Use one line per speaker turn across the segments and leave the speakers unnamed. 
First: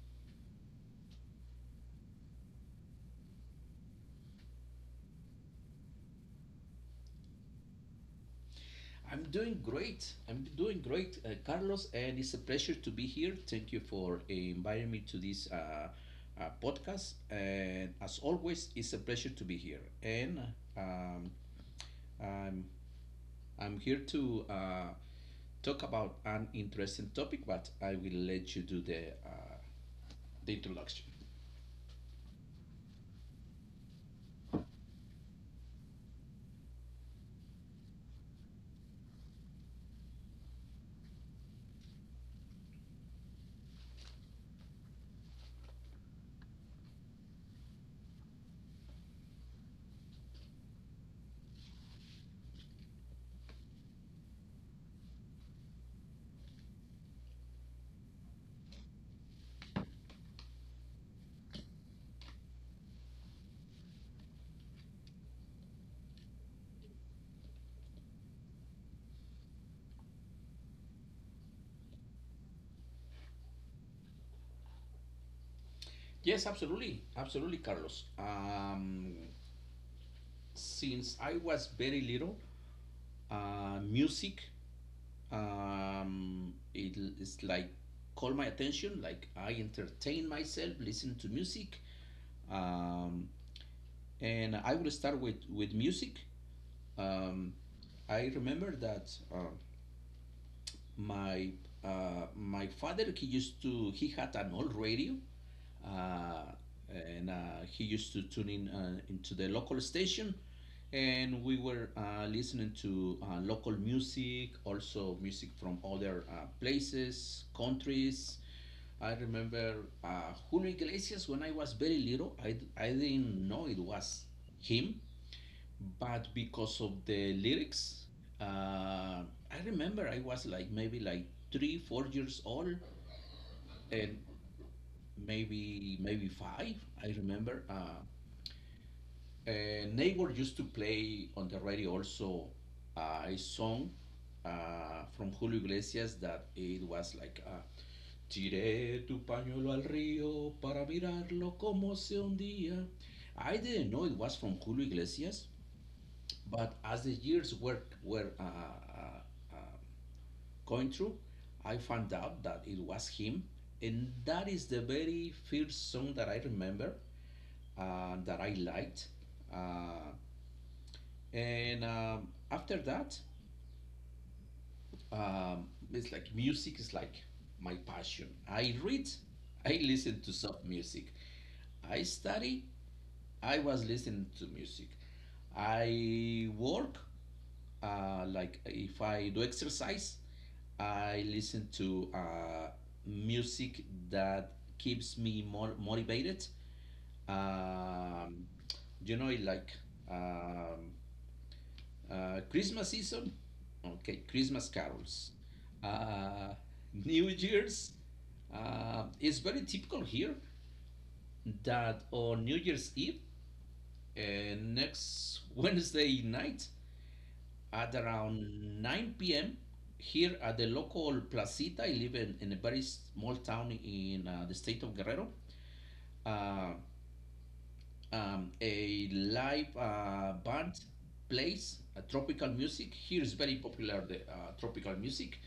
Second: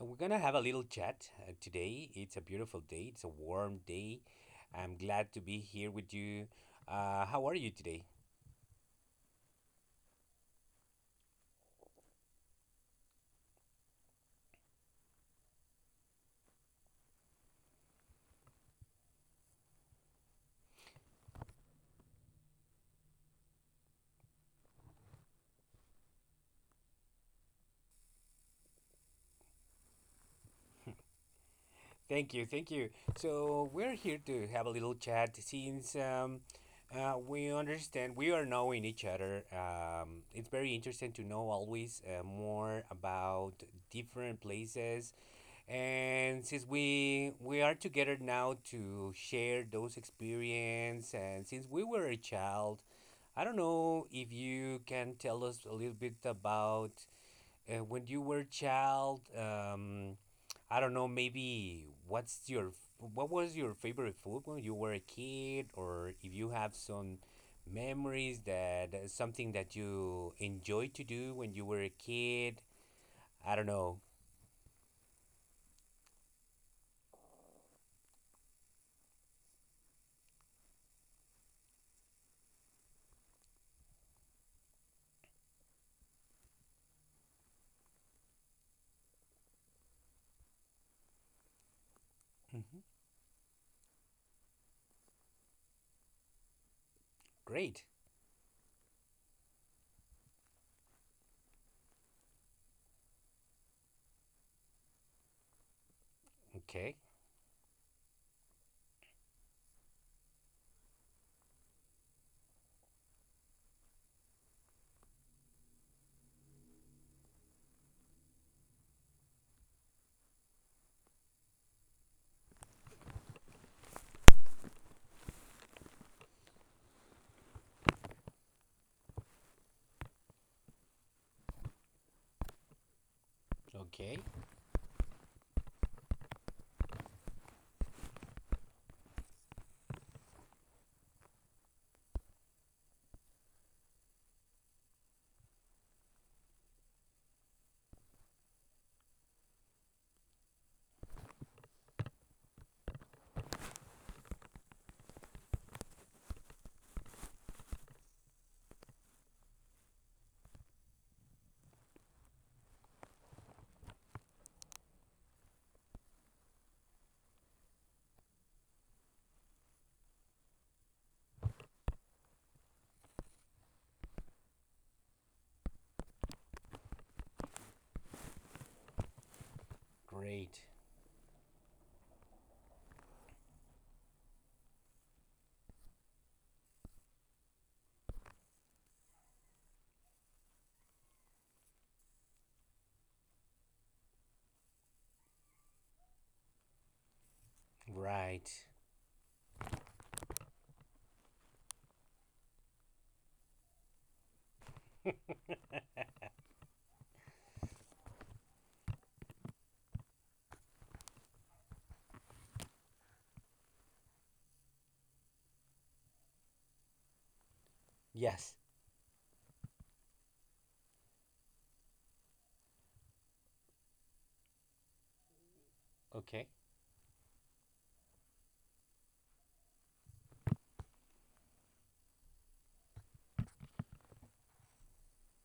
we're gonna have a little chat today. It's a beautiful day. It's a warm day. I'm glad to be here with you. How are you today?
I'm doing great. I'm doing great, Carlos, and it's a pleasure to be here. Thank you for inviting me to this podcast. And as always, it's a pleasure to be here. And um, I'm I'm here to talk about an interesting topic, but I will let you do the introduction.
Thank you, thank you. So we're here to have a little chat since we understand we are knowing each other. It's very interesting to know always more about different places, and since we are together now to share those experience, and since we were a child, I don't know if you can tell us a little bit about when you were a child, I don't know, maybe what was your favorite food when you were a kid, or if you have some memories that something that you enjoyed to do when you were a kid. I don't know.
Yes, absolutely, absolutely, Carlos. Since I was very little, music it is like call my attention like I entertain myself listen to music.
hmm
um, and I will start with music. um,
Great.
I remember that my my father he used to he had an old radio, uh,
Okay.
and he used to tune in into the local station, and we were listening to local music, also music from other places, countries. I remember Julio Iglesias. When I was very little, I didn't know it was him, but because of the lyrics, uh, I remember I was like maybe like three, 4 years old, and
Okay.
maybe five. I remember a neighbor used to play on the radio also a song from Julio Iglesias that it was like. Tiré tu pañuelo al río para mirarlo como se hundía. I didn't know it was from Julio Iglesias, but as the years were uh, going through, I found out that it was him, and that is the very first song that I remember that I liked. Uh, and After that, um, it's like music is like my passion. I read, I listen to
Great.
soft music. I study, I was listening to music. I work, like if I do exercise, I listen to music that keeps me more motivated. Um,
Right.
you know, like um, Christmas season, okay, Christmas carols. Uh, New Year's is very typical here that on New Year's Eve, next Wednesday night at
Yes.
around 9 p.m. here at the local placita. I live in a very small town in the state of Guerrero.
Okay.
Uh, a live band plays tropical music. Here is very popular the tropical music,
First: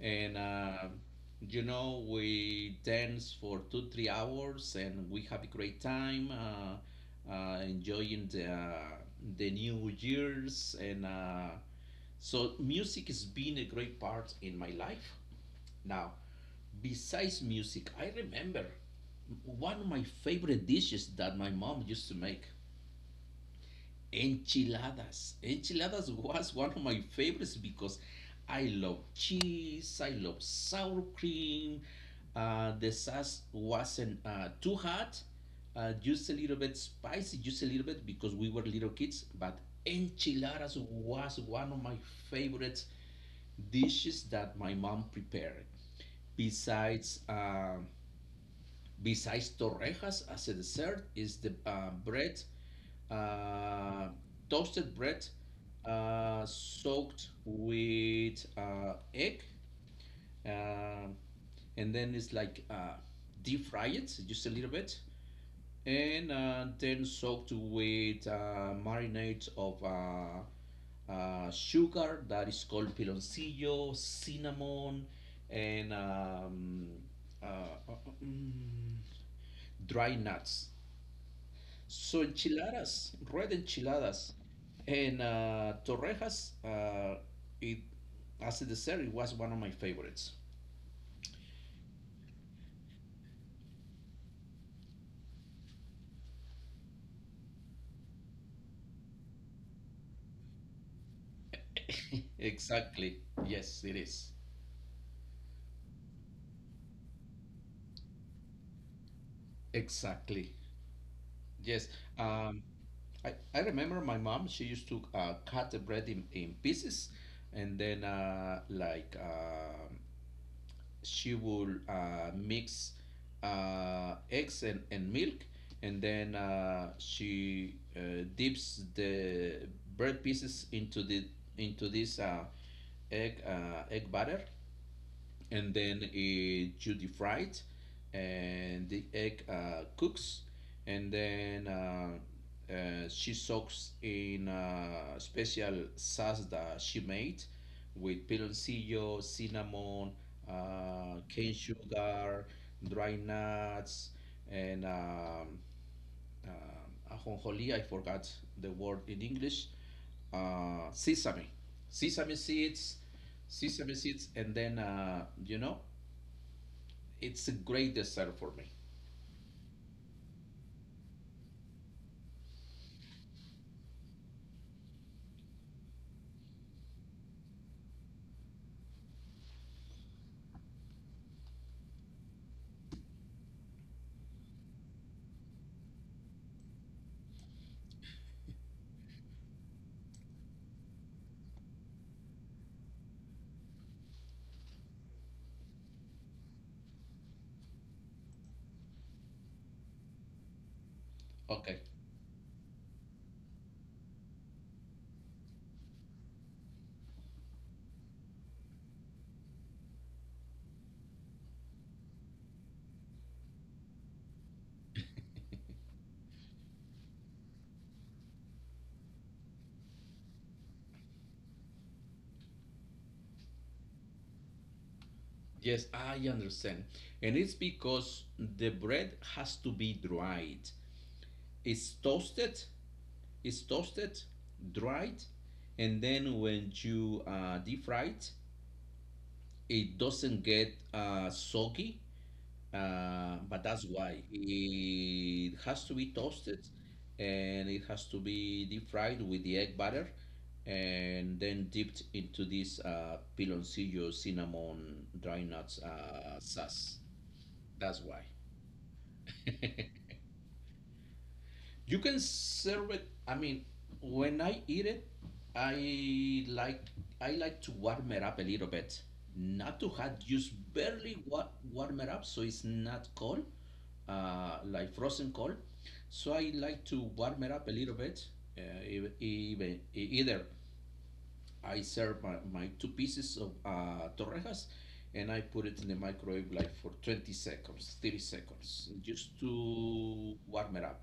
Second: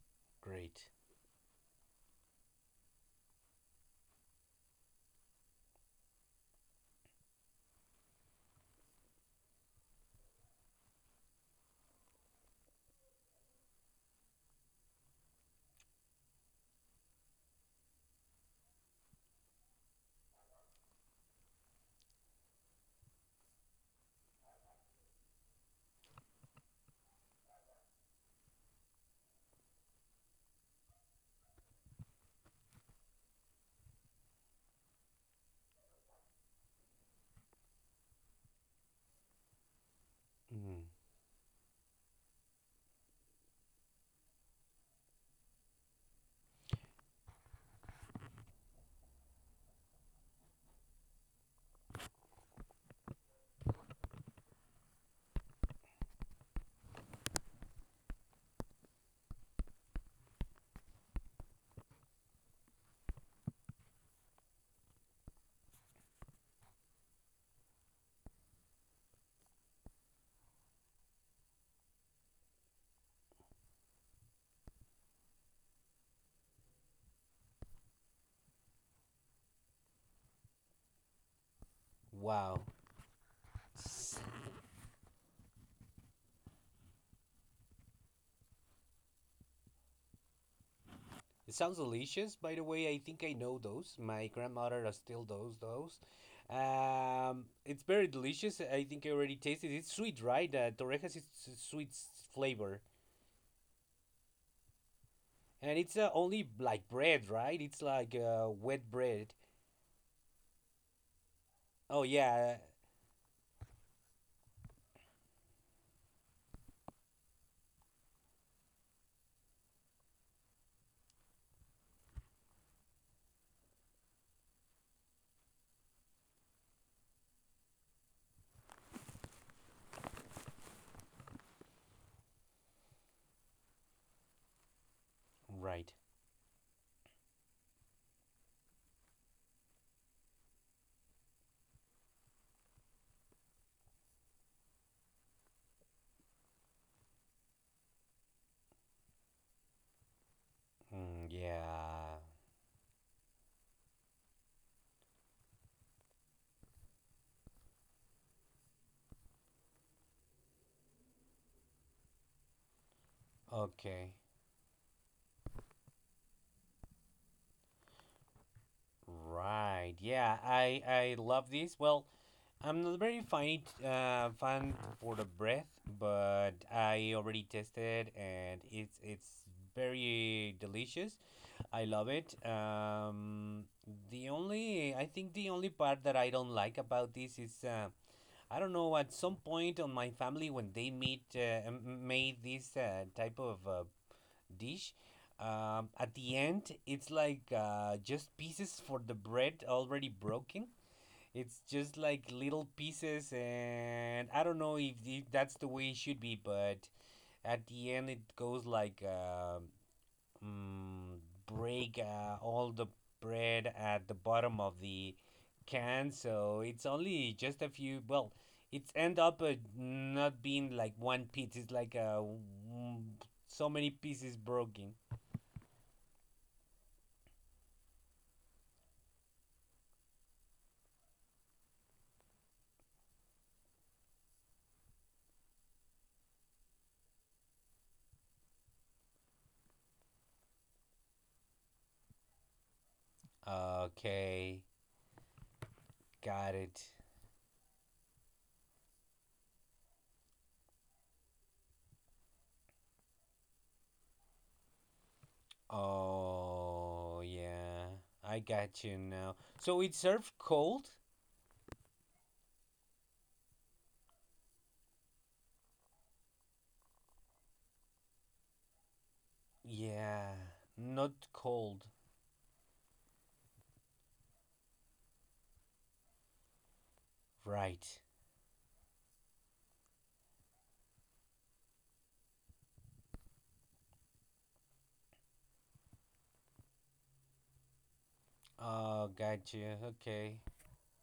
and
Great.
you know we dance for 2 3 hours and we have a great time, enjoying the new years. And. So music has been a great part in my life. Now, besides music, I remember one of my favorite dishes that my mom used to make, enchiladas. Enchiladas was one of my favorites because I love cheese, I love sour cream. The sauce wasn't too hot, just a little bit spicy, just a little bit because we were little kids. But enchiladas
Mm.
was one of my favorites dishes that my mom prepared. Besides, uh, Besides torrejas as a dessert is the bread, uh, toasted bread, soaked with egg, uh, and then it's like deep fry it just a little bit, and then soaked with marinades of sugar that is called piloncillo, cinnamon, and uh, uh, mm, dry nuts. So
Wow.
enchiladas, red enchiladas, and torrejas. It as a dessert, it was one of my favorites.
It sounds delicious, by the way. I think I know those. My grandmother still does those. It's very delicious. I think I already tasted it. It's sweet, right? Torrejas is sweet flavor.
exactly. Yes, it is.
And it's only like bread, right? It's like wet bread.
Exactly. Yes.
Oh, yeah.
Um, I remember my mom, she used to cut the bread in pieces and then she would mix eggs and milk and then she dips the bread pieces into the into this egg butter, and
Right.
then you deep-fry it, and the egg cooks, and then she soaks in a special sauce that she made with piloncillo, cinnamon,
Mm,
cane
yeah.
sugar, dry nuts, and ajonjolí. I forgot the word in English. Uh, sesame, sesame seeds, Sesame
Okay.
seeds, and then you know it's a great dessert for me.
Right. Yeah, I love this. Well, I'm not very fine fan for the breath, but I already tested and it's very delicious. I love it. The only I think the only part that I don't like about this is I don't know at some point on my family when they meet made this type of dish. At the end, it's like just pieces for the bread already broken. It's
Okay.
just like little pieces, and I don't know if that's the way it should be, but at the end, it goes like mm, break all the bread at the bottom of the can. So it's only just a few, well, it's end up not being like one piece. It's like mm, so many pieces broken.
Yes, I understand. And it's because the bread has to be dried. It's toasted, it's toasted, dried, and then when you deep fry it, it doesn't get soggy. But that's why
Okay,
it has to be
got
toasted
it.
and it has to be deep fried with the egg batter and then dipped into this piloncillo cinnamon dry nuts sauce.
Oh, yeah,
That's why.
I got you now. So it served cold?
You can serve it. I mean, when I eat it, I like I like to warm it up a little bit, not to hot,
Yeah,
just barely
not cold.
warm it up so it's not cold, like frozen cold. So I like to warm it up a
Right.
little bit. Either I serve my, my two pieces of torrejas, and I put it in the microwave like for 20 seconds, 30 seconds,
Oh,
just
got you.
to
Okay.
warm it up.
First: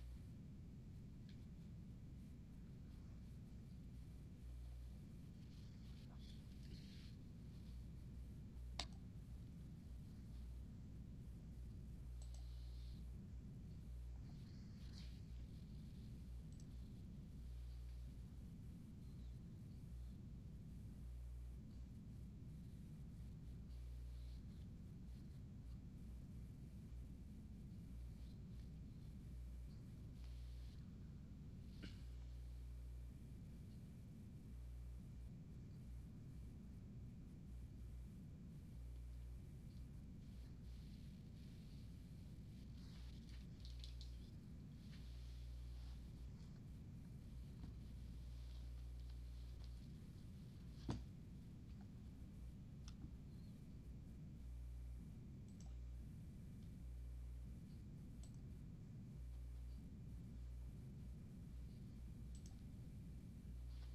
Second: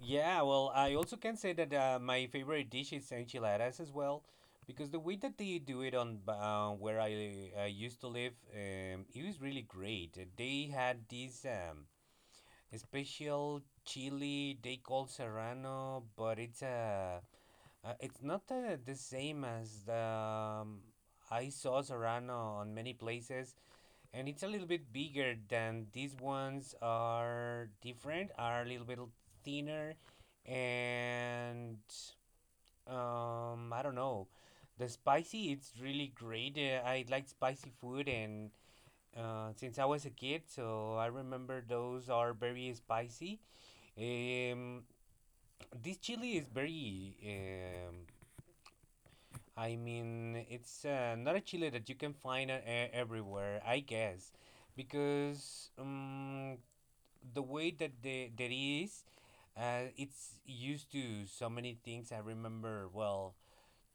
Yeah, well, I also can say that my favorite dish is enchiladas as well, because the way that they do it on where I used to live, it was really great. They had this a special chili they call serrano, but it's a it's not the same as the I saw serrano on many places, and it's a little bit bigger than these ones, are different, are a little bit thinner, and um, I don't know, the spicy it's really great. Uh, I like spicy food, and since I was a kid, so I remember those are very spicy. Um, this chili is very, I mean, it's not a chili that you can find everywhere, I guess, because the way that the, that it is, it's used to so many things. I remember well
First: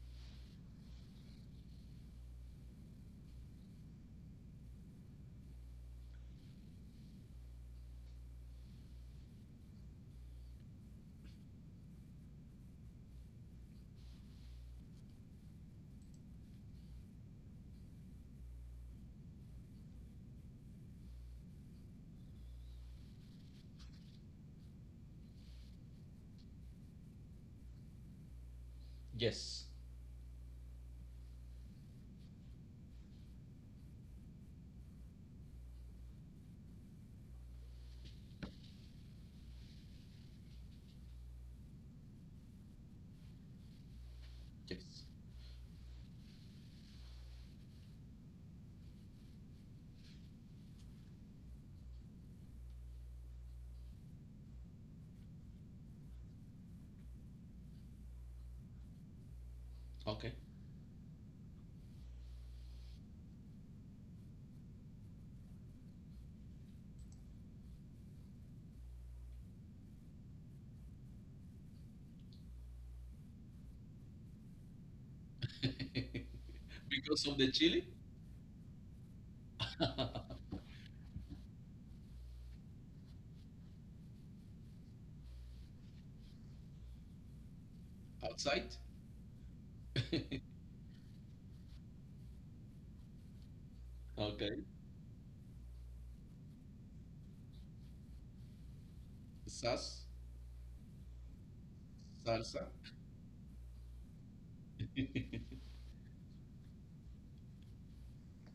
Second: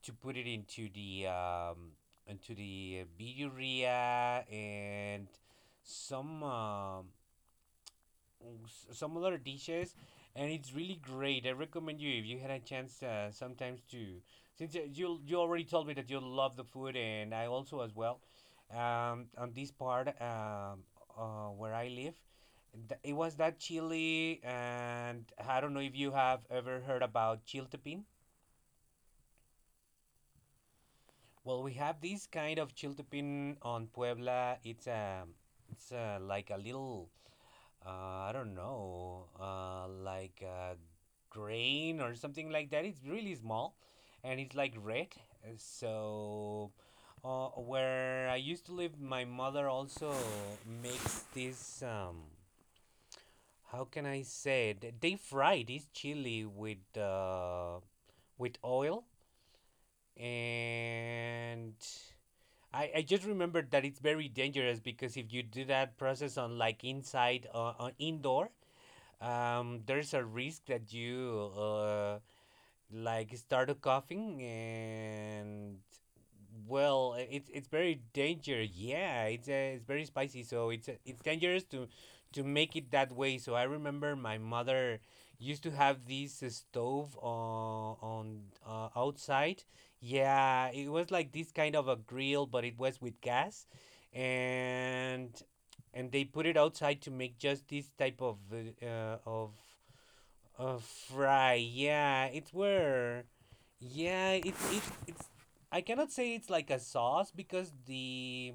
to put it into the birria and some um, some other dishes, and it's really great. I recommend you if you had a chance sometimes to, since uh, you already told me that you love the food, and I also as well, um, on this part, um, where I live, it was that chili, and I don't know if you have ever heard about chiltepin.
Yes.
Well, we have this kind of chiltepin on Puebla. It's um, it's like a little I don't know, like grain or something like that. It's really small and it's like
Yes.
red. So, where I used to live, my mother also makes this. How can I say it? They fry this chili with oil,
Okay.
and I just remembered that it's very dangerous because if you do that process on like inside on indoor, there's a risk that you like started coughing and, well,
because of
it's
the
it's
chili.
very dangerous. Yeah, it's very spicy, so it's dangerous to make it that way. So I remember my mother used to have this stove on
Outside.
outside. Yeah, it was like this kind of a grill, but it was with gas,
Okay.
and and they put it outside to make just this type of
Sas,
of right, yeah, it's
salsa.
were, yeah, it's. I cannot say it's like a sauce because the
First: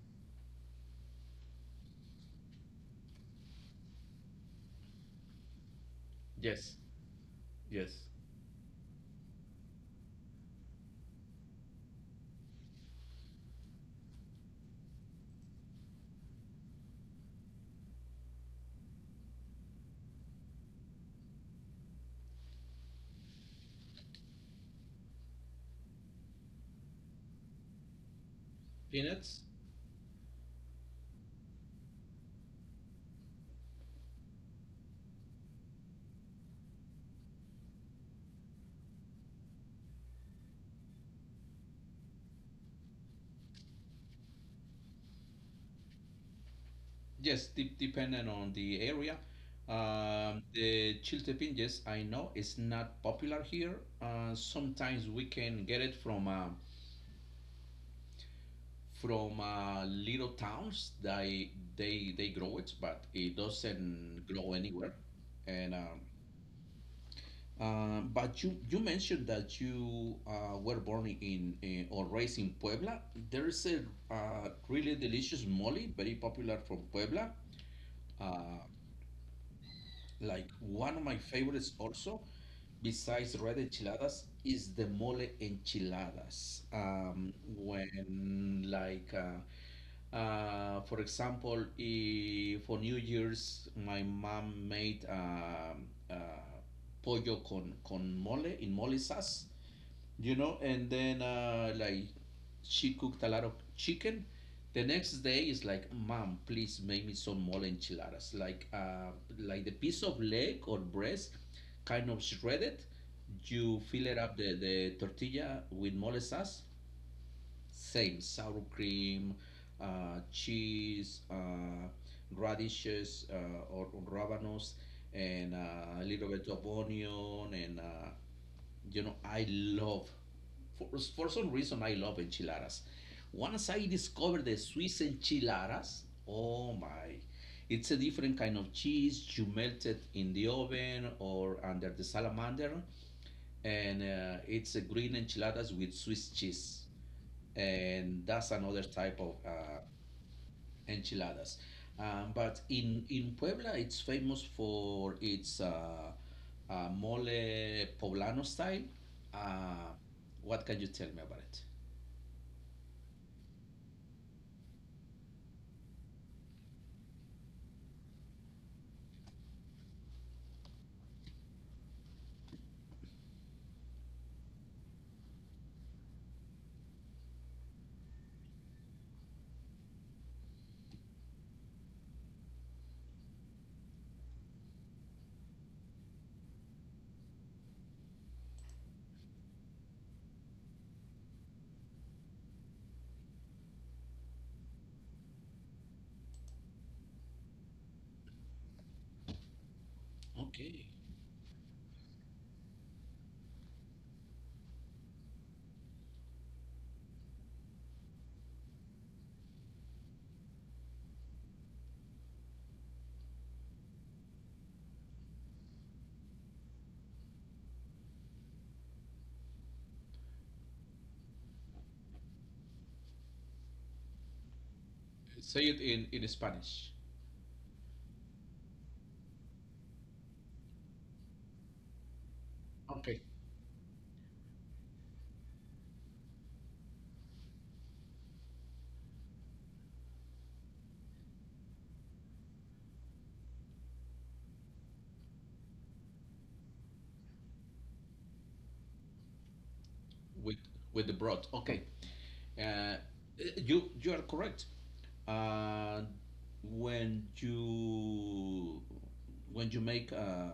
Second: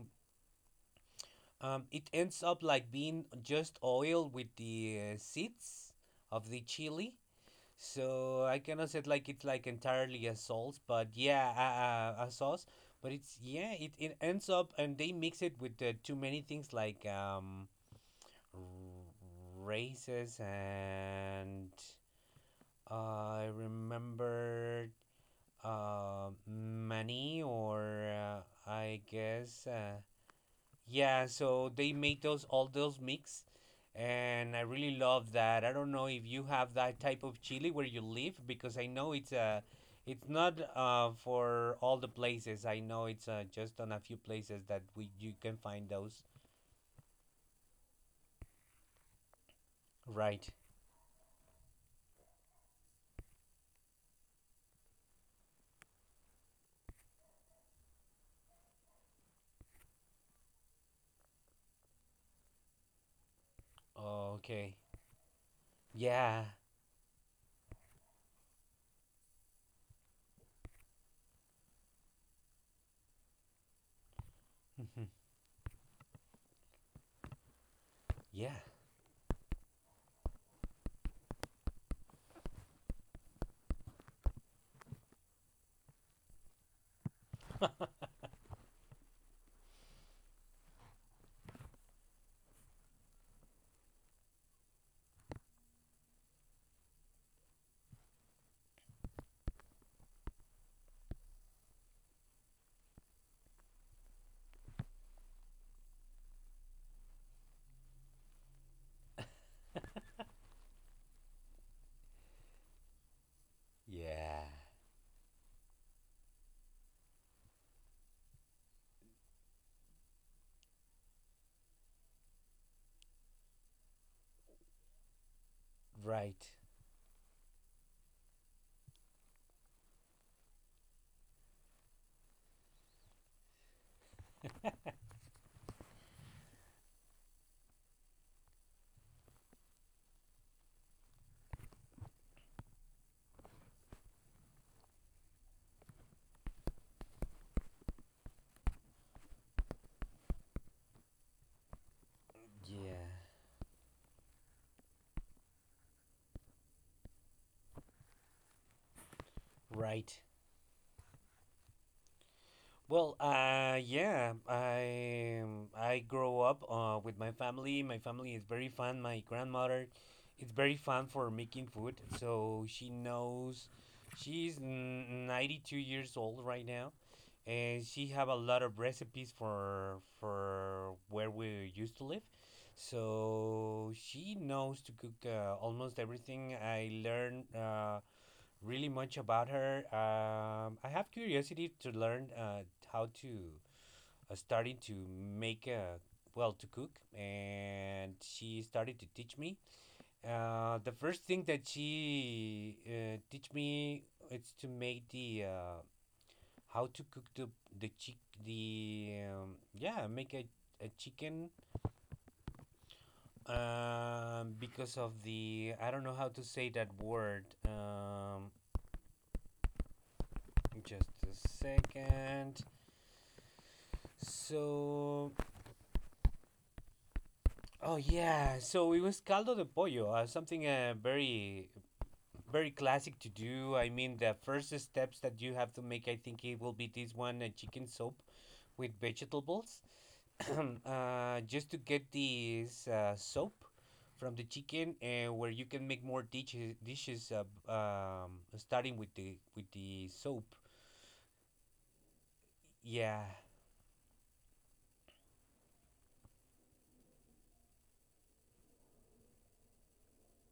um, it ends up like being just oil with the seeds of the
Yes.
chili.
Yes.
So I cannot say it like it's like entirely a sauce, but yeah, a sauce. But it's, yeah, it ends up and they mix it with too many things like um, r- races and I remember many or I
Peanuts.
guess yeah. So they make those all those mix, and I really love that. I don't know if you have that type of chili where you live because I know it's not for all the places. I know it's just on a few places that we you can find those.
Yes. Depending on the area.
Right.
The chiltepin, yes, I know it's not popular here. Sometimes we can get it from little towns. They they grow it, but it doesn't grow
Okay.
anywhere, and
Yeah.
But you mentioned that you were born in or raised in Puebla. There is a really delicious mole, very popular from Puebla.
yeah.
Uh, like one of my favorites also, besides red enchiladas, is the mole enchiladas. When like for example, for New Year's, my mom made pollo con mole in mole sauce, you know, and then like she cooked a lot of chicken. The next day is like, mom please make me some mole enchiladas, like the piece of leg or breast, kind of shredded. You fill it up
Yeah.
the tortilla with mole sauce, same sour cream, cheese, radishes, or rabanos, and a little bit
Right.
of onion. You know, I love, for, for some reason, I love enchiladas. Once I discovered the Swiss enchiladas, oh my, it's a different kind of cheese. You melt it in the oven or under the salamander, and it's a green enchiladas with Swiss cheese, and that's another type of enchiladas. But
Yeah.
in Puebla, it's famous for its mole poblano style. Uh,
Right.
what can you tell me about it?
Well, yeah, I grow up with my family. My family is very fun. My grandmother is very fun for making food, so she knows. She's 92 years old right now, and she have a lot of recipes for where we used to live. So she knows to cook almost everything. I learned. Really much about her. I have curiosity to learn how to starting to make a well, to cook, and she started to teach me.
Okay.
The first thing that she teach me is to make the how to cook the chick the yeah, make a chicken, because of the, I don't know how to say that word. Just a second. So,
Say it in Spanish.
oh yeah, so it was caldo de pollo, something very classic
Okay.
to do. I mean, the first steps that you have to make, I think it will be this one, a chicken soup with vegetables. Just to get this soap from the chicken, and where you can make more dishes starting with the soap.
with with the broth. Okay, uh,
Yeah,
you you are correct. Uh, when you when you make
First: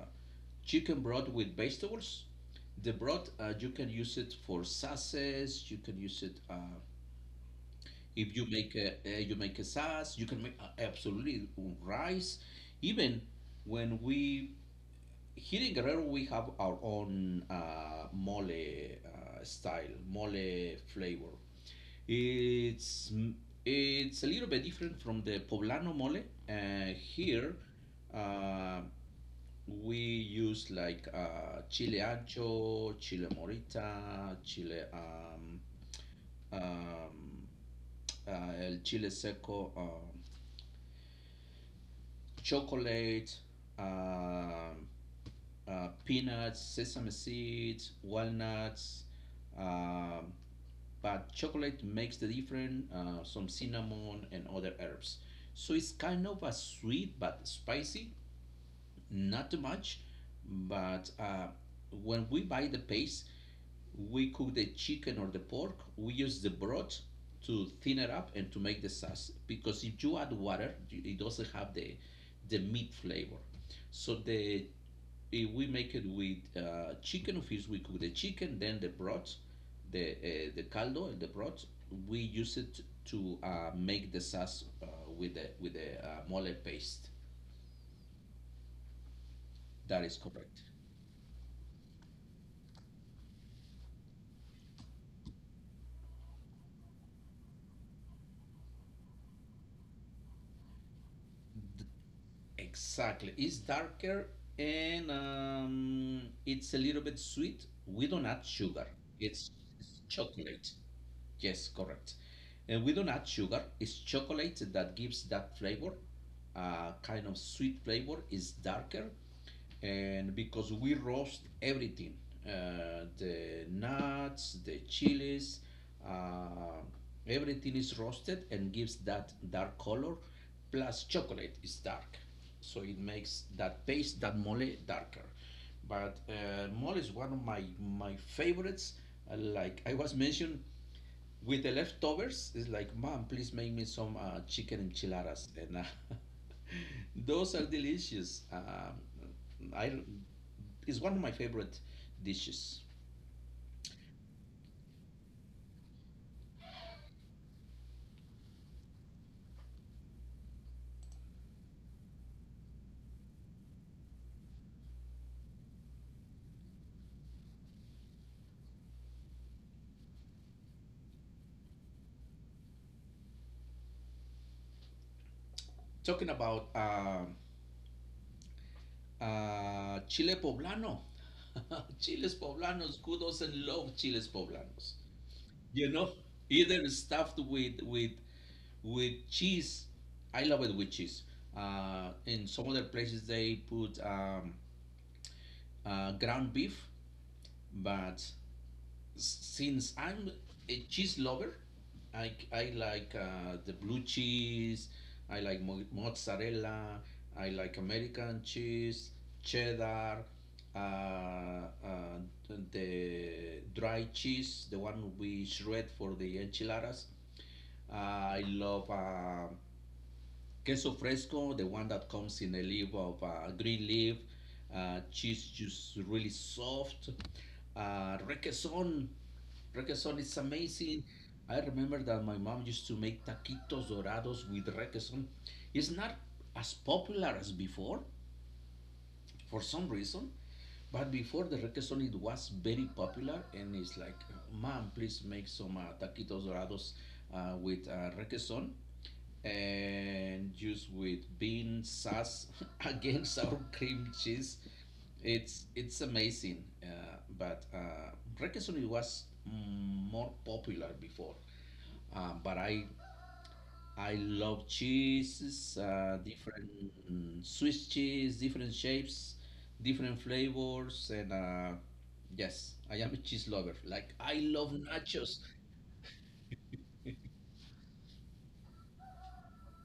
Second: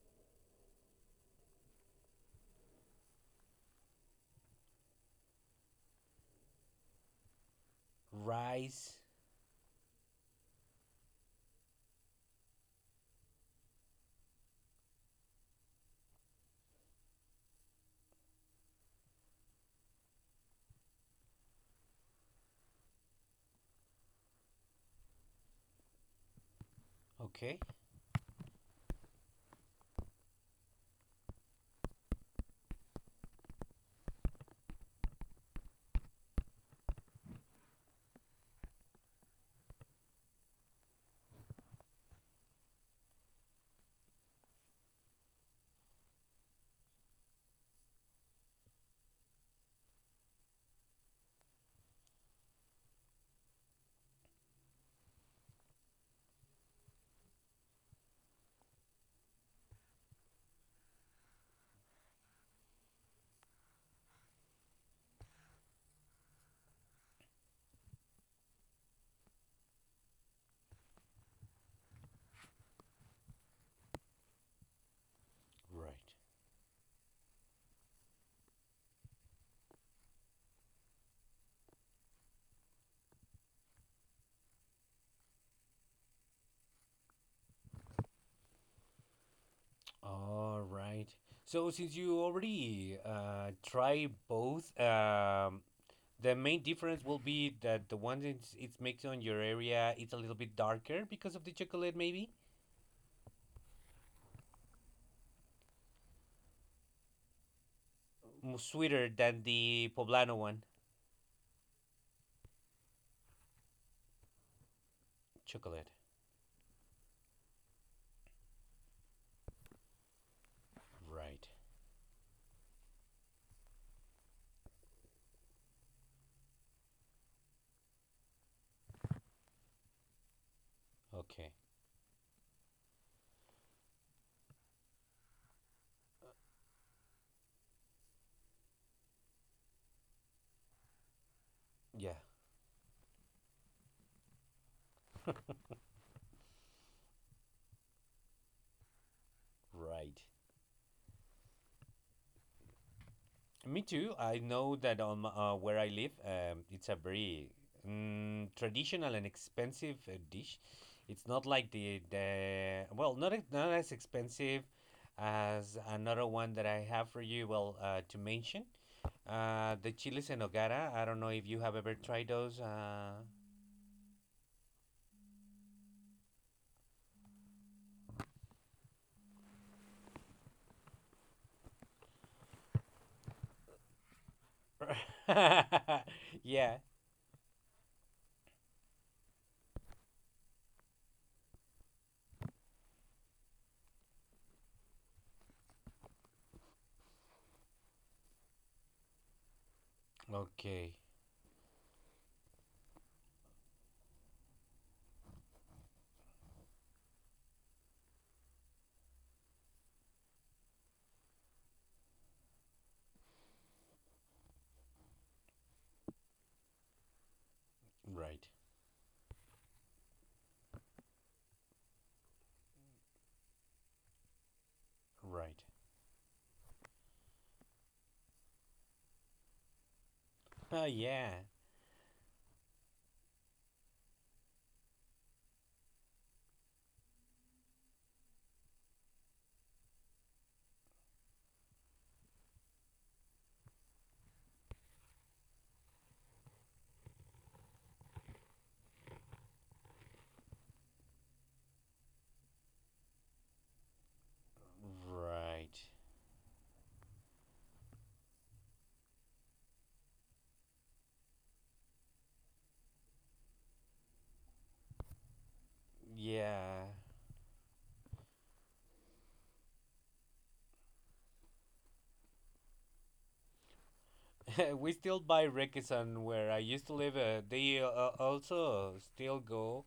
chicken broth with vegetables, the broth you can use it for sauces. You can use it if you make a
rice.
you make a sauce. You can make absolutely rice. Even when we here in Guerrero, we have our own mole style, mole flavor. It's a little bit different from the poblano mole. Here,
Okay.
uh, we use like chile ancho, chile morita, chile um, el chile seco, chocolate. um Peanuts, sesame seeds, walnuts, uh, but chocolate makes the difference, some cinnamon and other herbs. So it's kind of a sweet but spicy, not too much. But when we buy the paste, we cook the chicken or the pork, we use the broth to thin it up and to make the sauce. Because if you add water, it doesn't have the meat flavor. So the if we make it
Right.
with chicken. First, we cook the chicken, then the broth, the caldo and the broth. We use it to make the sauce with the mole paste. That is
All
correct.
right. So since you already try both, the main difference will be that the one that it's makes on your area it's a little bit darker because of the chocolate, maybe.
Exactly. It's darker, and it's a little bit sweet. We don't add sugar.
Sweeter than
It's,
the
it's
poblano one.
chocolate. Yes, correct. And we don't add sugar. It's chocolate that gives that
Chocolate.
flavor, kind of sweet flavor. It's darker, and because we roast
Right.
everything, the nuts, the chilies, uh, everything is roasted and gives that dark color. Plus,
Okay.
chocolate is dark, so it makes that paste, that mole, darker. But mole is one of my favorites. Like I was mentioned, with the
Yeah.
leftovers, it's like, Mom, please make me some chicken enchiladas. And those are delicious.
Right.
It's one of my favorite dishes.
Me too. I know that on where I live, it's a very traditional and expensive dish. It's not like the, well, not as expensive as another one that I have for you. Well, to mention, the chiles en nogada. I don't know if you have ever tried those.
Talking about chile poblano. Chiles poblanos, who doesn't love chiles poblanos? You know,
Yeah.
either stuffed with with cheese. I love it with cheese. In some other places, they put ground beef, but since I'm a
Okay.
cheese lover, I like the blue cheese, I like mozzarella, I like American cheese, cheddar, uh, uh, the dry cheese, the one we shred for the enchiladas. I
Right.
love Queso fresco, the one that comes in a leaf of green leaf, cheese
Right.
just really soft. Requesón, requesón is
Oh
amazing.
yeah.
I remember that my mom used to make taquitos dorados with requesón. It's not as popular as before, for some reason. But before the requesón, it was very popular, and it's like, mom, please make some taquitos dorados with requesón and juice with bean sauce again sour cream cheese. It's
Right.
it's amazing, but requesón it was more popular before. But I love cheeses, different
Yeah.
Swiss cheese, different shapes, different flavors, and yes, I am a cheese lover. Like I love
We still
nachos.
buy Rekisan where I used to live. They also still go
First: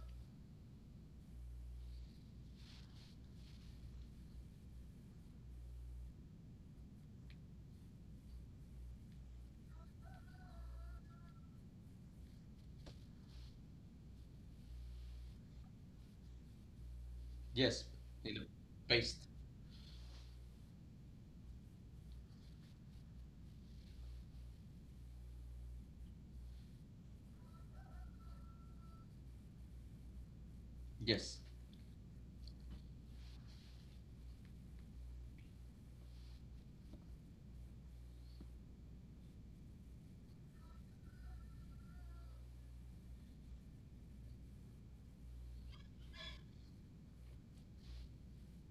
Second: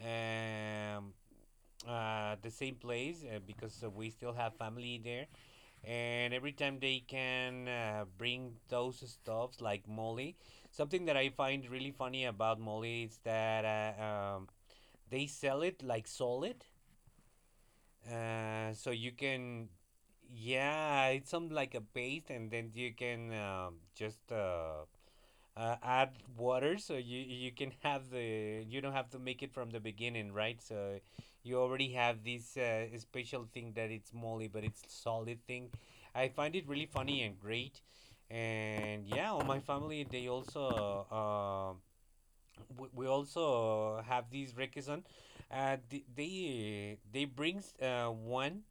um, the same place because we still have family there. And every time they can bring those stuffs like Molly, something that I find really funny about Molly is that um, they sell it like solid.
Yes, in a
So you
paste.
can, yeah, it's some like a paste, and then you can just add water so you can have the, you don't have to make it from the beginning, right? So
Yes,
you already have this special thing that it's molly, but it's solid thing. I find it really funny and great. And yeah, on my family they also we also have these requesón. They brings one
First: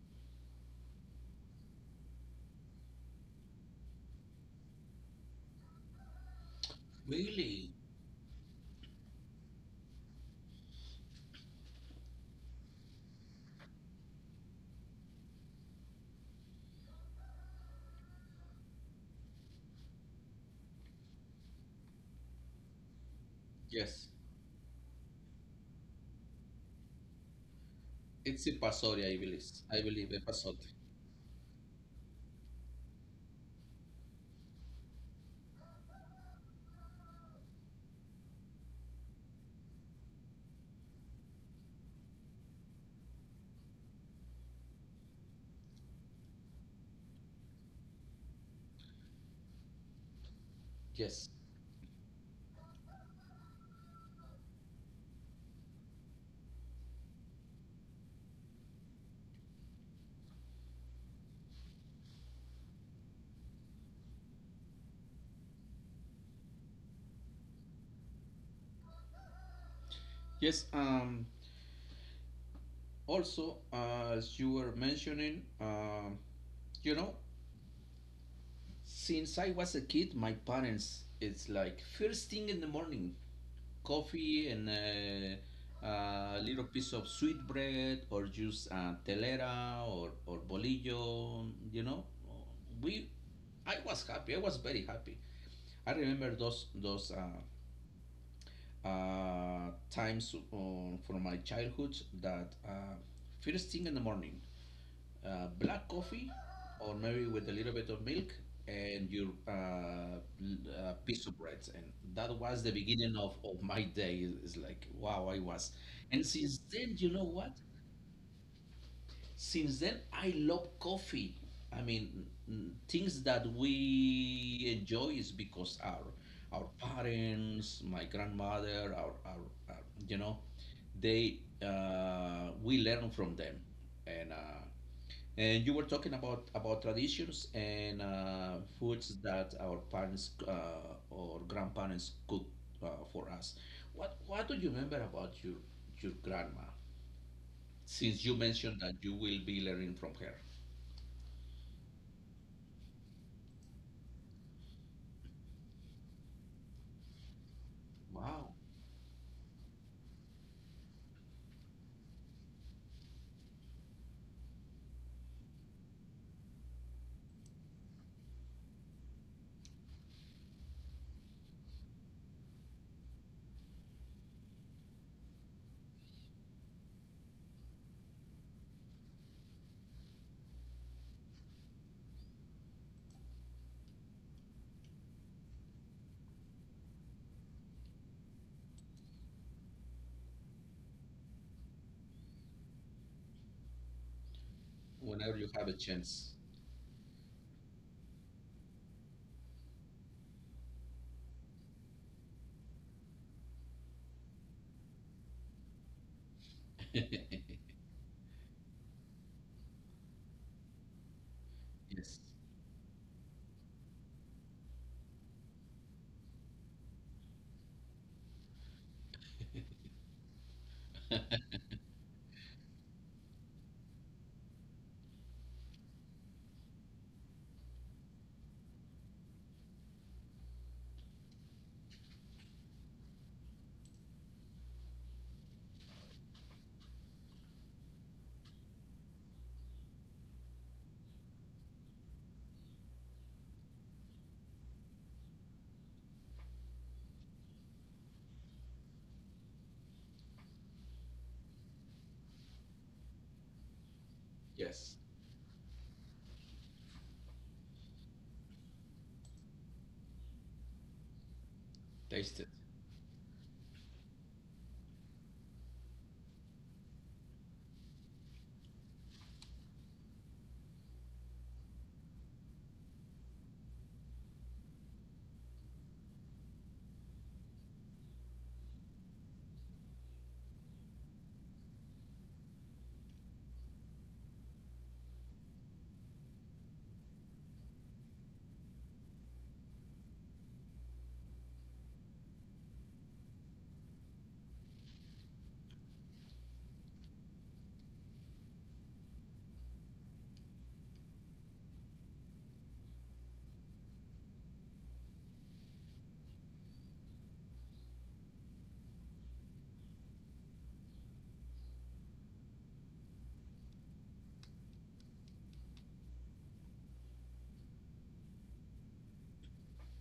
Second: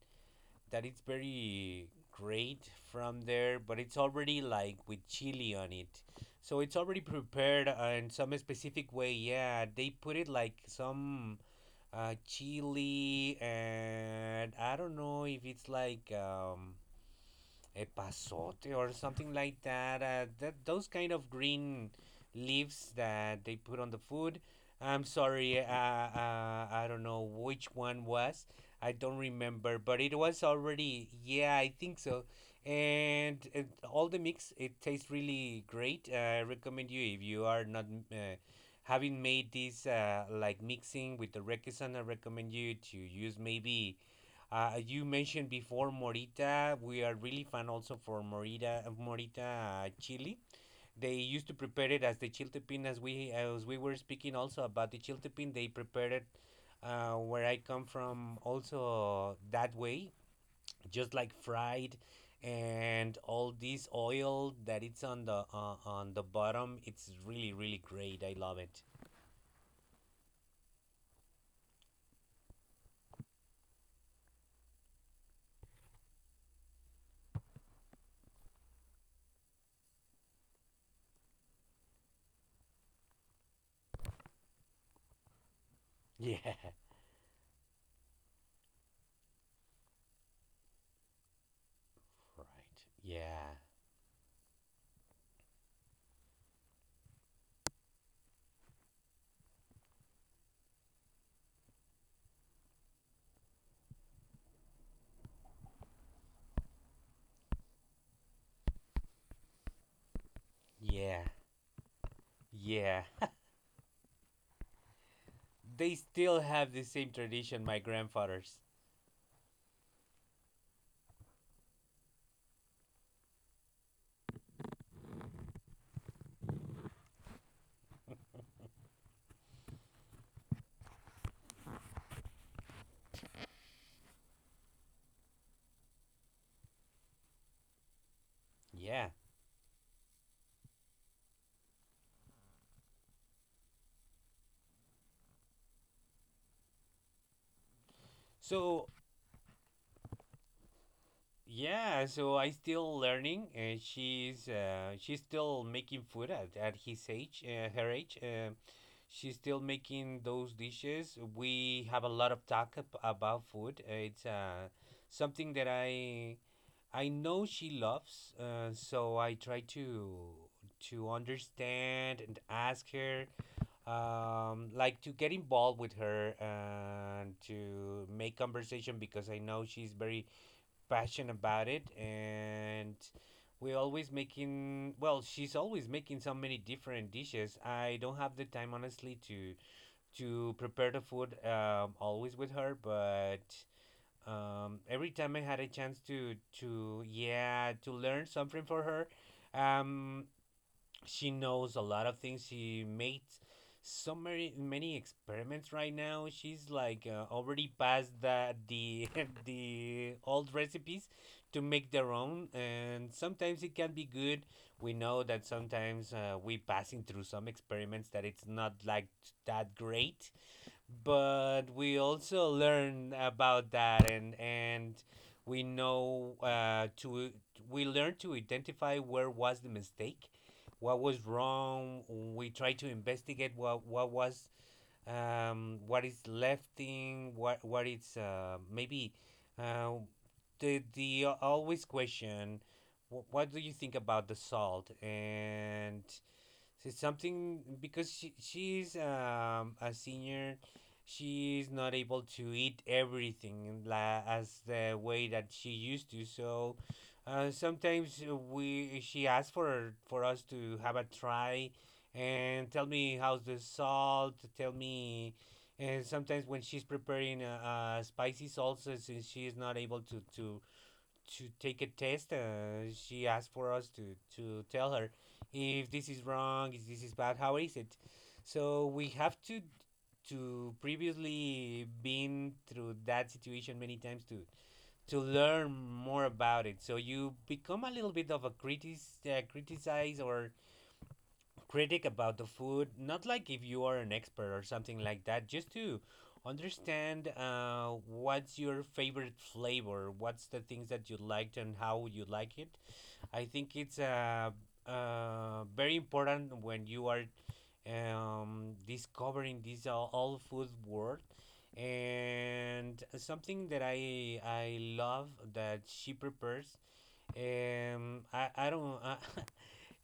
that it's very great from there, but it's already like with chili on it. So it's already prepared
really?
in some specific way. Yeah, they put it like some chili, and I don't know if it's like a or something like that. That those kind of green leaves that they put on the
Yes.
food. I'm sorry, I don't know which one
It's
was.
a
I
pasori,
don't
I believe.
remember,
I
but
believe
it
a
was
pasori.
already. Yeah, I think so. And it, all the mix, it tastes really great. I recommend you if you are not uh, having made this like mixing with the requesón. I recommend you to use maybe you mentioned before Morita. We are really fan also for Morita chili. They
Yes,
used to prepare it as the chiltepín, as we were speaking also about the chiltepín. They prepared it, where I come from, also that way, just like fried, and all this oil that it's on the bottom. It's really, really great. I love it.
yes. Um, also, as you were mentioning, you know, since I was a kid, my parents, it's like first thing in the morning, coffee and
Yeah.
a little piece of sweet bread or just telera or bolillo, you know.
Right.
We,
Yeah.
I was happy. I was very happy. I remember those times from my childhood that first thing in the morning, black coffee, or maybe with a little bit of milk and your l-
Yeah.
piece of bread. And that was the
Yeah.
beginning of my day. It- It's like, wow, I was.
They
And
still
since
have the
then, you
same
know what?
tradition, my grandfather's.
Since then, I love coffee. I mean, n- things that we enjoy is because our parents, my grandmother, our, you know, they we learn from them, and uh, and you were talking about traditions and
yeah
foods that our parents or grandparents cook uh, for us. What do you remember about your grandma? Since you mentioned
so
that you will be learning from her.
yeah so I still learning, and she's still making food at his age her age.
Wow.
She's still making those dishes. We have a lot of talk about food. It's Something that I know she loves, so I try to understand and ask her. Like to get involved with her and to make conversation, because I know she's very passionate about it. And we always making well she's always making so many different dishes. I don't have the time, honestly, to prepare the food, always with her. But every
Whenever
time I
you
had
have
a
a
chance
chance.
to, yeah, to learn something for her. um she knows a lot of things. She makes so many, many experiments right now. She's like,
Yes.
already passed the the old recipes to make their own, and sometimes it can be good. We know that sometimes, we passing through some experiments that it's not like that great, but we also learn about that. And we know, to we learn to identify where was the mistake, what was wrong. We try to investigate what was, what is lefting, what is, maybe, uh, the always question. What do you think about the salt? And so, it's something because she's, a senior, she's not able to eat everything as the
Yes.
way that she used to. So sometimes we she asks for us to have a try
Taste it.
and tell me how's the salt. Tell me. And sometimes when she's preparing a spicy salsa, since she is not able to take a test. She asked for us to tell her if this is wrong, if this is bad, how is it. So we have to previously been through that situation many times to learn more about it. So you become a little bit of a critic, criticize or critic about the food, not like if you are an expert or something like that, just to understand, what's your favorite flavor, what's the things that you liked, and how you like it. I think it's, very important when you are, discovering this all food world. And something that I love that she prepares. I don't.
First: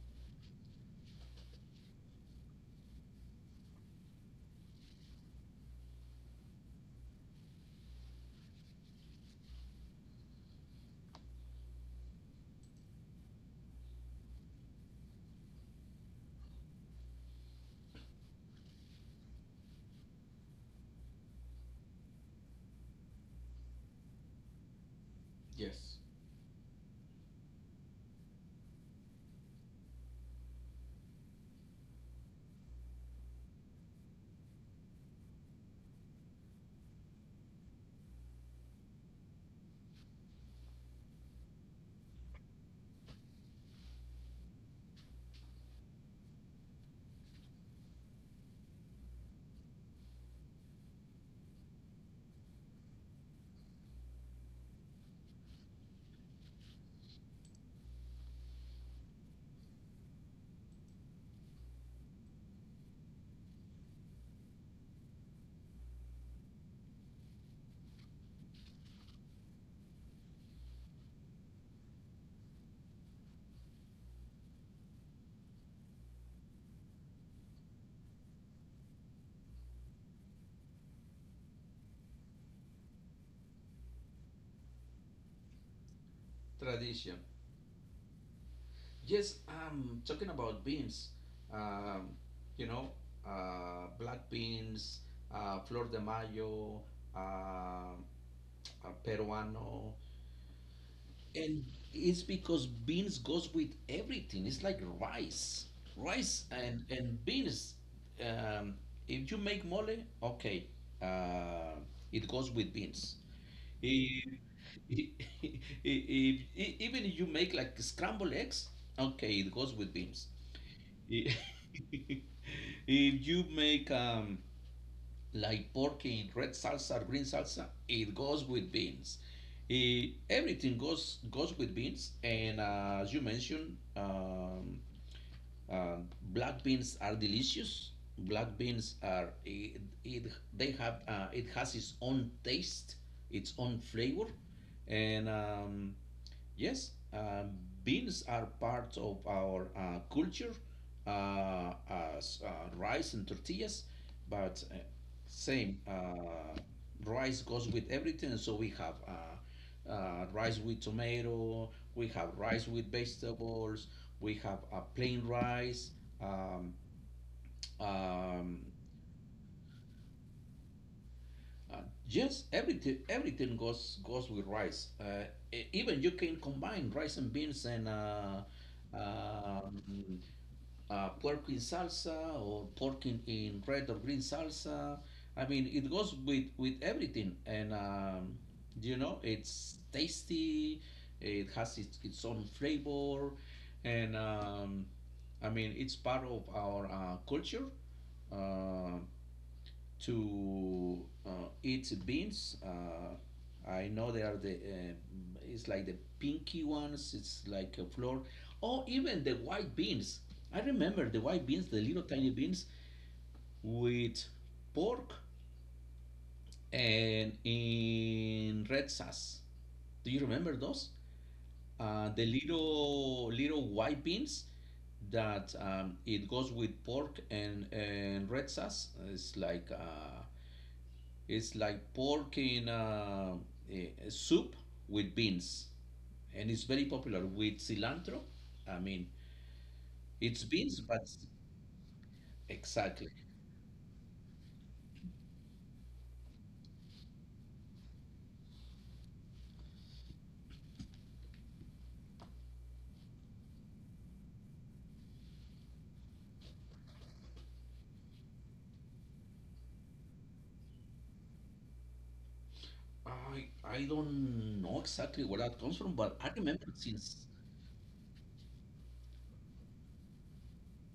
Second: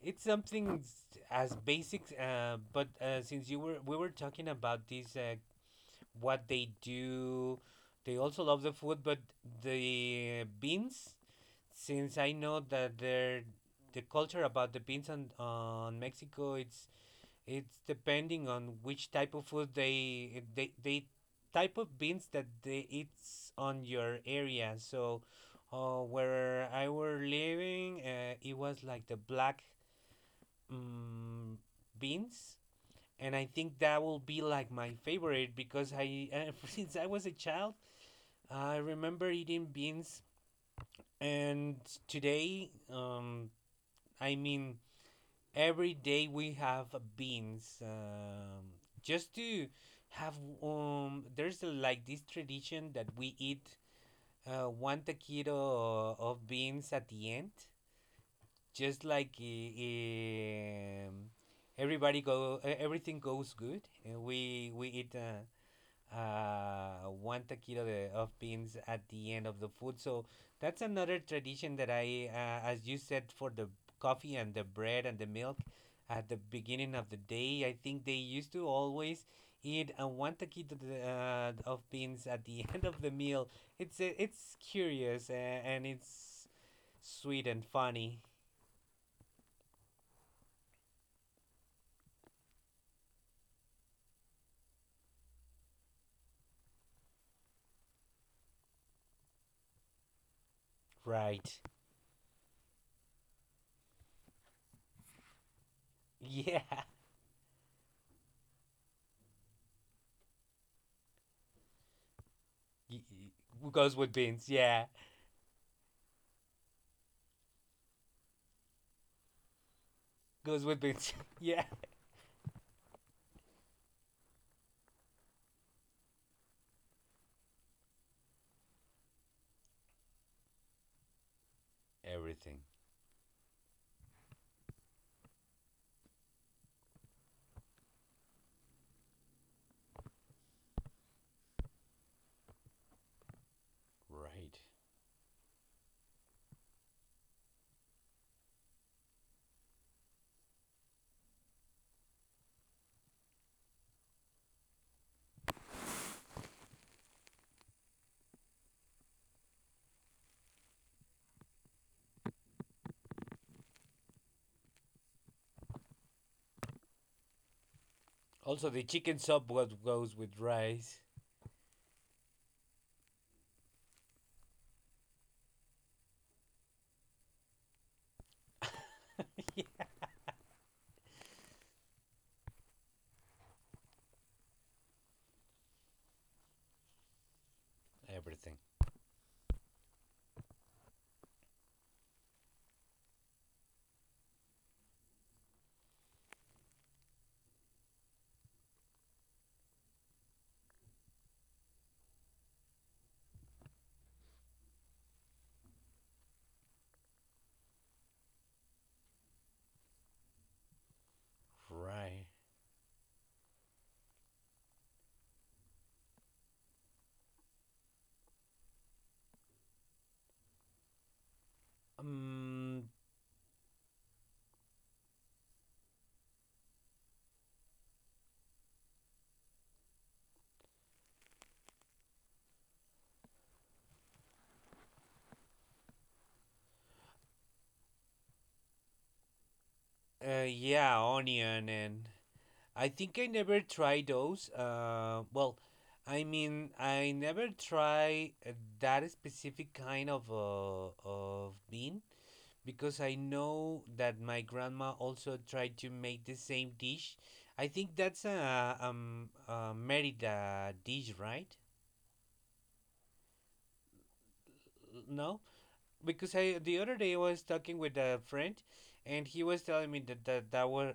It's something as basic, but since you were we were talking about this, what they do, they also love the food. But the beans, since I know that they're — the culture about the beans on Mexico, it's depending on which type of food they type of beans that they, it's on your area. So
Yes.
where I were living, it was like the black, mm, beans. And I think that will be like my favorite, because I, since I was a child, I remember eating beans. And today, I mean, every day we have beans, just to have — there's like this tradition that we eat, one taquito of beans at the end, just like um, everybody everything goes good, and we eat, one taquito de, of beans at the end of the food. So that's another tradition that I, as you said, for the coffee and the bread and the milk at the beginning of the day. I think they used to always eat a one taquito de, of beans at the end of the meal. It's curious, and it's
Tradition.
sweet and funny.
Yes, I'm talking about beans. Um, you know, Black beans, flor de mayo, uh, peruano,
Right.
and it's because beans goes with everything. It's like rice, rice
Yeah.
and beans. Um, if you make mole, okay, uh, it goes with beans.
Goes with
If,
beans. Yeah.
if, if even if you make like scrambled eggs, okay, it goes with beans.
Goes with beans.
I-
Yeah.
if you make like pork in red salsa or green salsa, it goes with beans. Eh, everything goes with beans, and as you mentioned, uh, black beans are delicious. Black beans are it, it they have it has its own taste, its own flavor, and yes, beans are part of our culture as rice and tortillas, but same rice goes with everything. So we have rice with tomato, we have rice with vegetables, we have plain rice, um, um,
Also, the chicken soup was — goes with rice.
uh, just everything, everything goes with rice. E- even you can combine rice and beans and um, pork in salsa or pork in red or green salsa. I mean, it goes with everything, and you know, it's tasty. It has its own flavor, and I mean, it's part of our culture. Uh, to uh, eat beans. I know they are the it's like the pinky ones. It's like a floor, or even the white beans. I remember the white beans, the little
Right.
tiny beans with pork and in red sauce. Do you remember those? The
Um.
little little white beans that it goes with pork and red sauce. It's like it's like pork in a, soup with beans, and it's very popular with cilantro. I mean, it's beans,
Yeah,
but
onion and — I
exactly.
think I never tried those. Well, I mean, I never try that specific kind of bean, because I know that my grandma also tried to make the same dish. I think that's a Merida dish, right?
I don't know exactly where
No,
that comes from, but I
because I
remember
the other day I
since
was talking with a friend, and he was telling me that that were,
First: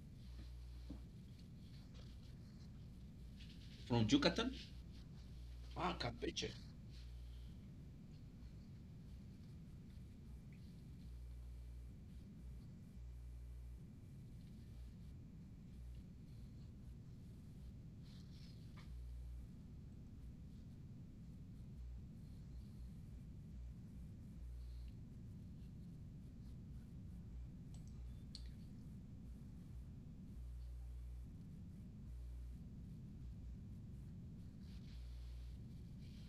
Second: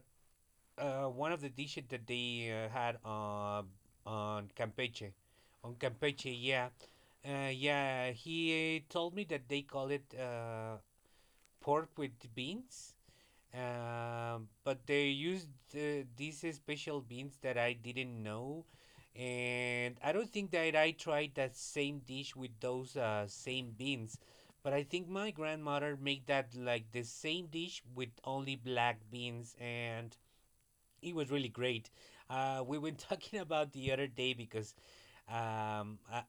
one of the dishes that they, had
from
on
Yucatan.
Campeche, on
Ah,
Campeche,
Campeche.
yeah, yeah. He, told me that they call it, pork with beans. But they used, these, special beans that I didn't know, and I don't think that I tried that same dish with those, same beans. But I think my grandmother made that like the same dish with only black beans, and it was really great. We were talking about the other day because, I,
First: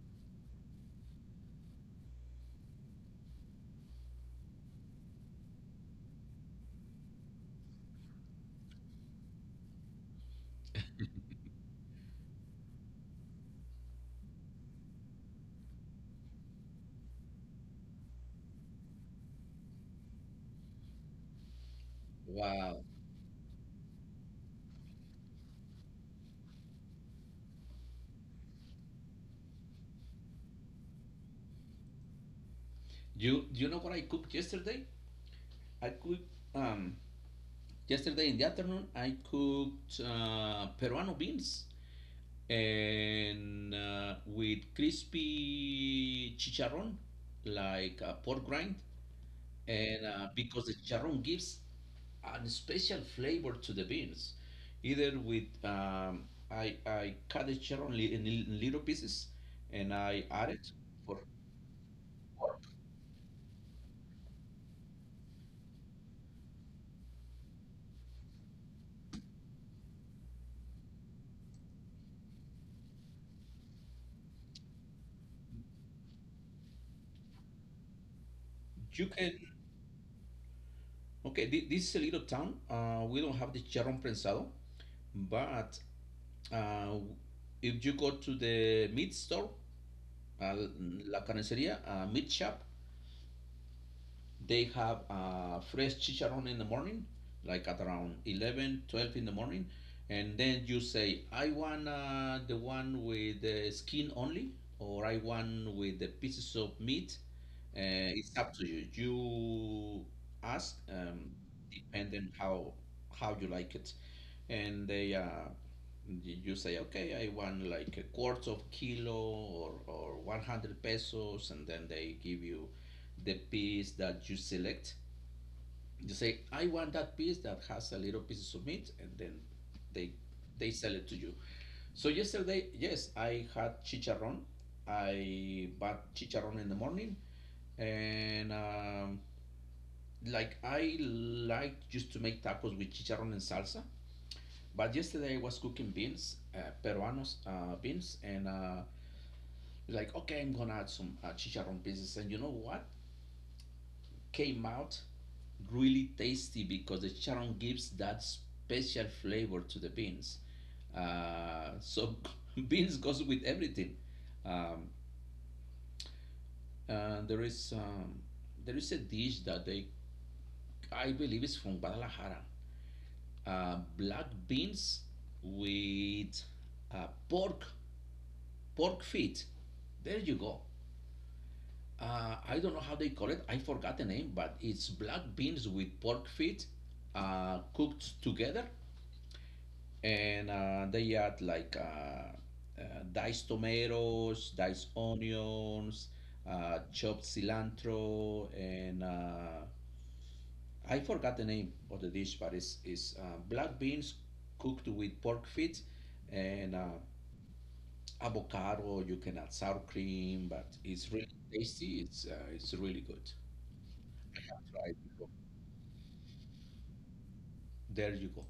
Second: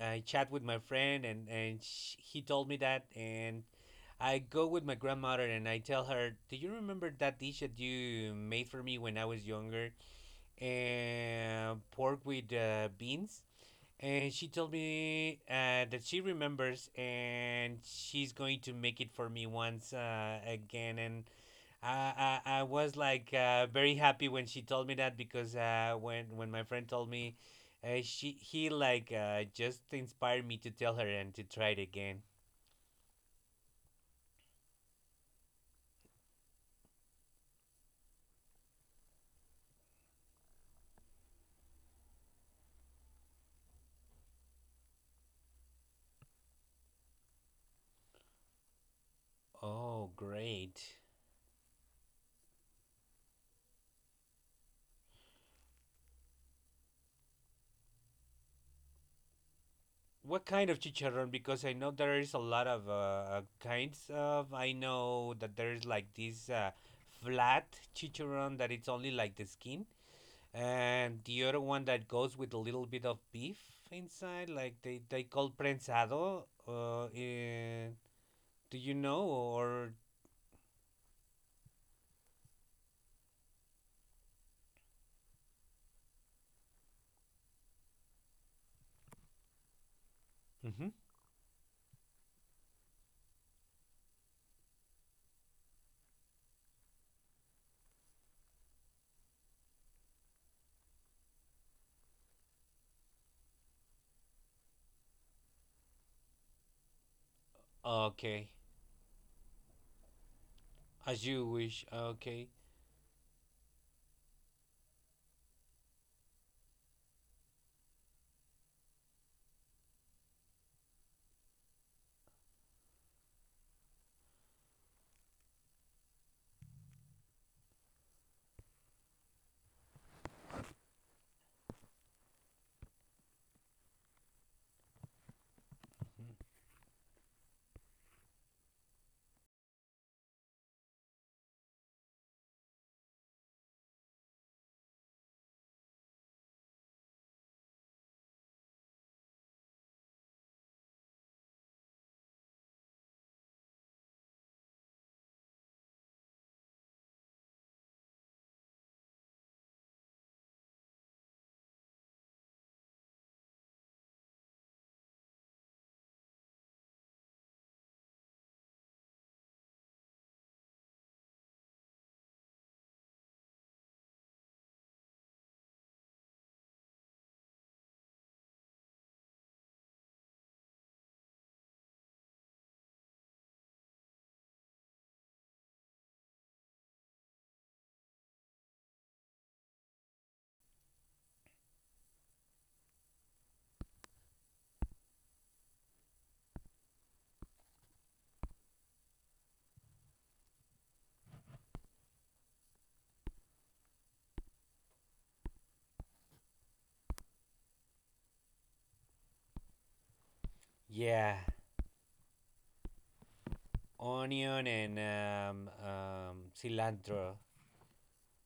I I chat with my friend, and sh he told me that, and I go with my grandmother and I tell her, "Do you remember that dish that you made for me when I was younger? And pork with, beans." And she told me, that she remembers and she's going to make it for me once, again. And I
Wow.
was like, very happy when she told me that, because, when my friend told me, she he, like, just inspired me to tell her and to try it again.
You know what I cooked yesterday? I cooked um yesterday in the afternoon. I cooked Peruano beans. And with crispy chicharron, like a pork rind, and
Oh,
because the
great.
chicharron gives a special flavor to the beans, either with I cut the chicharron li- in li- little pieces, and I
What
add it
kind of
for
chicharrón? Because I know there is a
pork.
lot of, kinds of. I know that there is like this, flat chicharrón that it's only like the skin, and the other one that goes with a little bit of beef inside, like they call prensado. Do you
You
know,
can
or?
okay. thi- This is a little town. We don't have the chicharron prensado, but uh, if you go to the meat store a
Mhm.
la carnicería, a Meat Shop, they have fresh chicharron in the morning, like at around 11, 12 in the morning. And then you say, I want the one with the skin only, or I want with the pieces of meat. It's up
Okay,
to you. You ask,
as you wish.
depending
Okay.
how you like it, and they you say, okay, I want like a quarter of kilo or 100 pesos, and then they give you the piece that you select. You say, I want that piece that has a little piece of meat, and then they they sell it to you. So yesterday, yes, I had chicharron. I bought chicharron in the morning, and like I like just to make tacos with chicharron and salsa. But yesterday I was cooking beans, peruanos beans, and like okay, I'm gonna add some chicharron pieces. And you know what? Came out really tasty because the charron gives that special flavor to the beans. So beans goes with everything. Um, and there is a dish that they I believe is from Guadalajara. Black beans with uh, pork pork feet. There you go. I don't know how they call it. I forgot the name, but it's black beans with pork feet cooked together and they add like diced tomatoes, diced onions, chopped cilantro, and I forgot the name of the dish, but it's black beans cooked with pork feet and avocado. You can add sour cream, but it's really
Yeah,
tasty. It's really good.
onion
Try it
and,
before.
cilantro.
There you go.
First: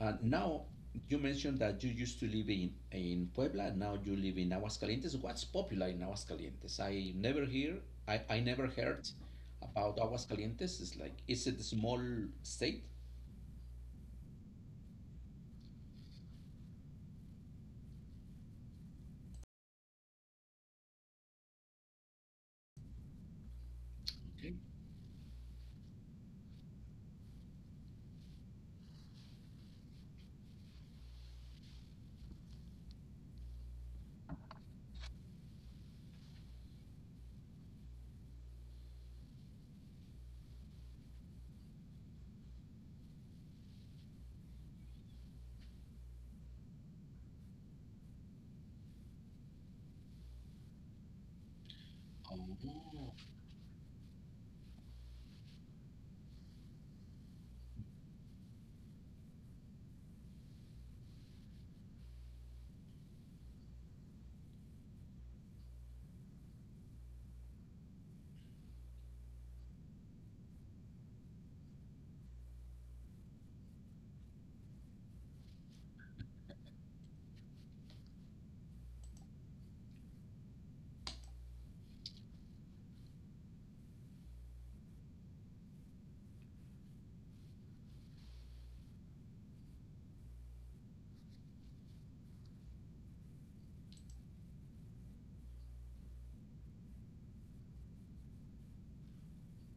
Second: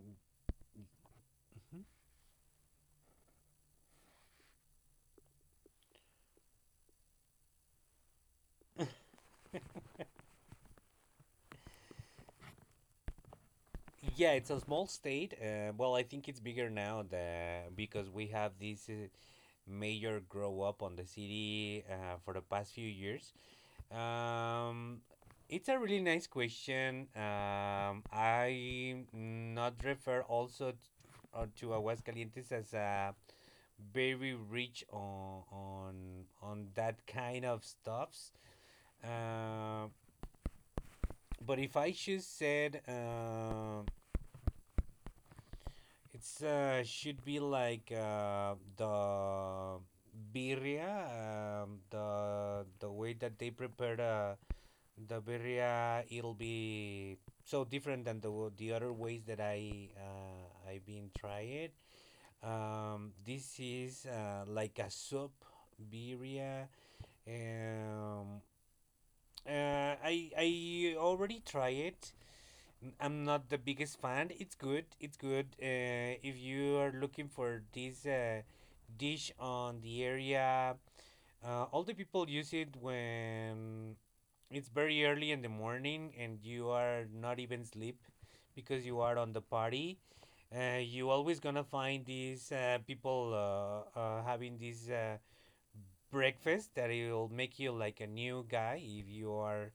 Now, you mentioned that you used to live in Puebla, now you live in Aguascalientes. What's popular in Aguascalientes? I never hear, I never heard about Aguascalientes. It's like, is it a small state?
Yeah, it's a small state. Well, I think it's bigger now because we have this, major grow up on the city, for the past few years.
Okay.
Um, it's a really nice question. I not refer also to Aguascalientes as a very rich on that kind of stuffs. Uh, but if I should said. It's, should be like, the birria, the way
Oh,
that they prepare, the birria. It'll be so different than the other ways that I've been trying. This is, like a soup birria. Um, I already tried it. I'm not the biggest fan. It's good. It's good. If you are looking for this, dish on the area, all the people use it when it's very early in the morning and you are not even sleep because you are on the party. You always gonna find these, people, having this, breakfast that it will make you like a new guy if you are,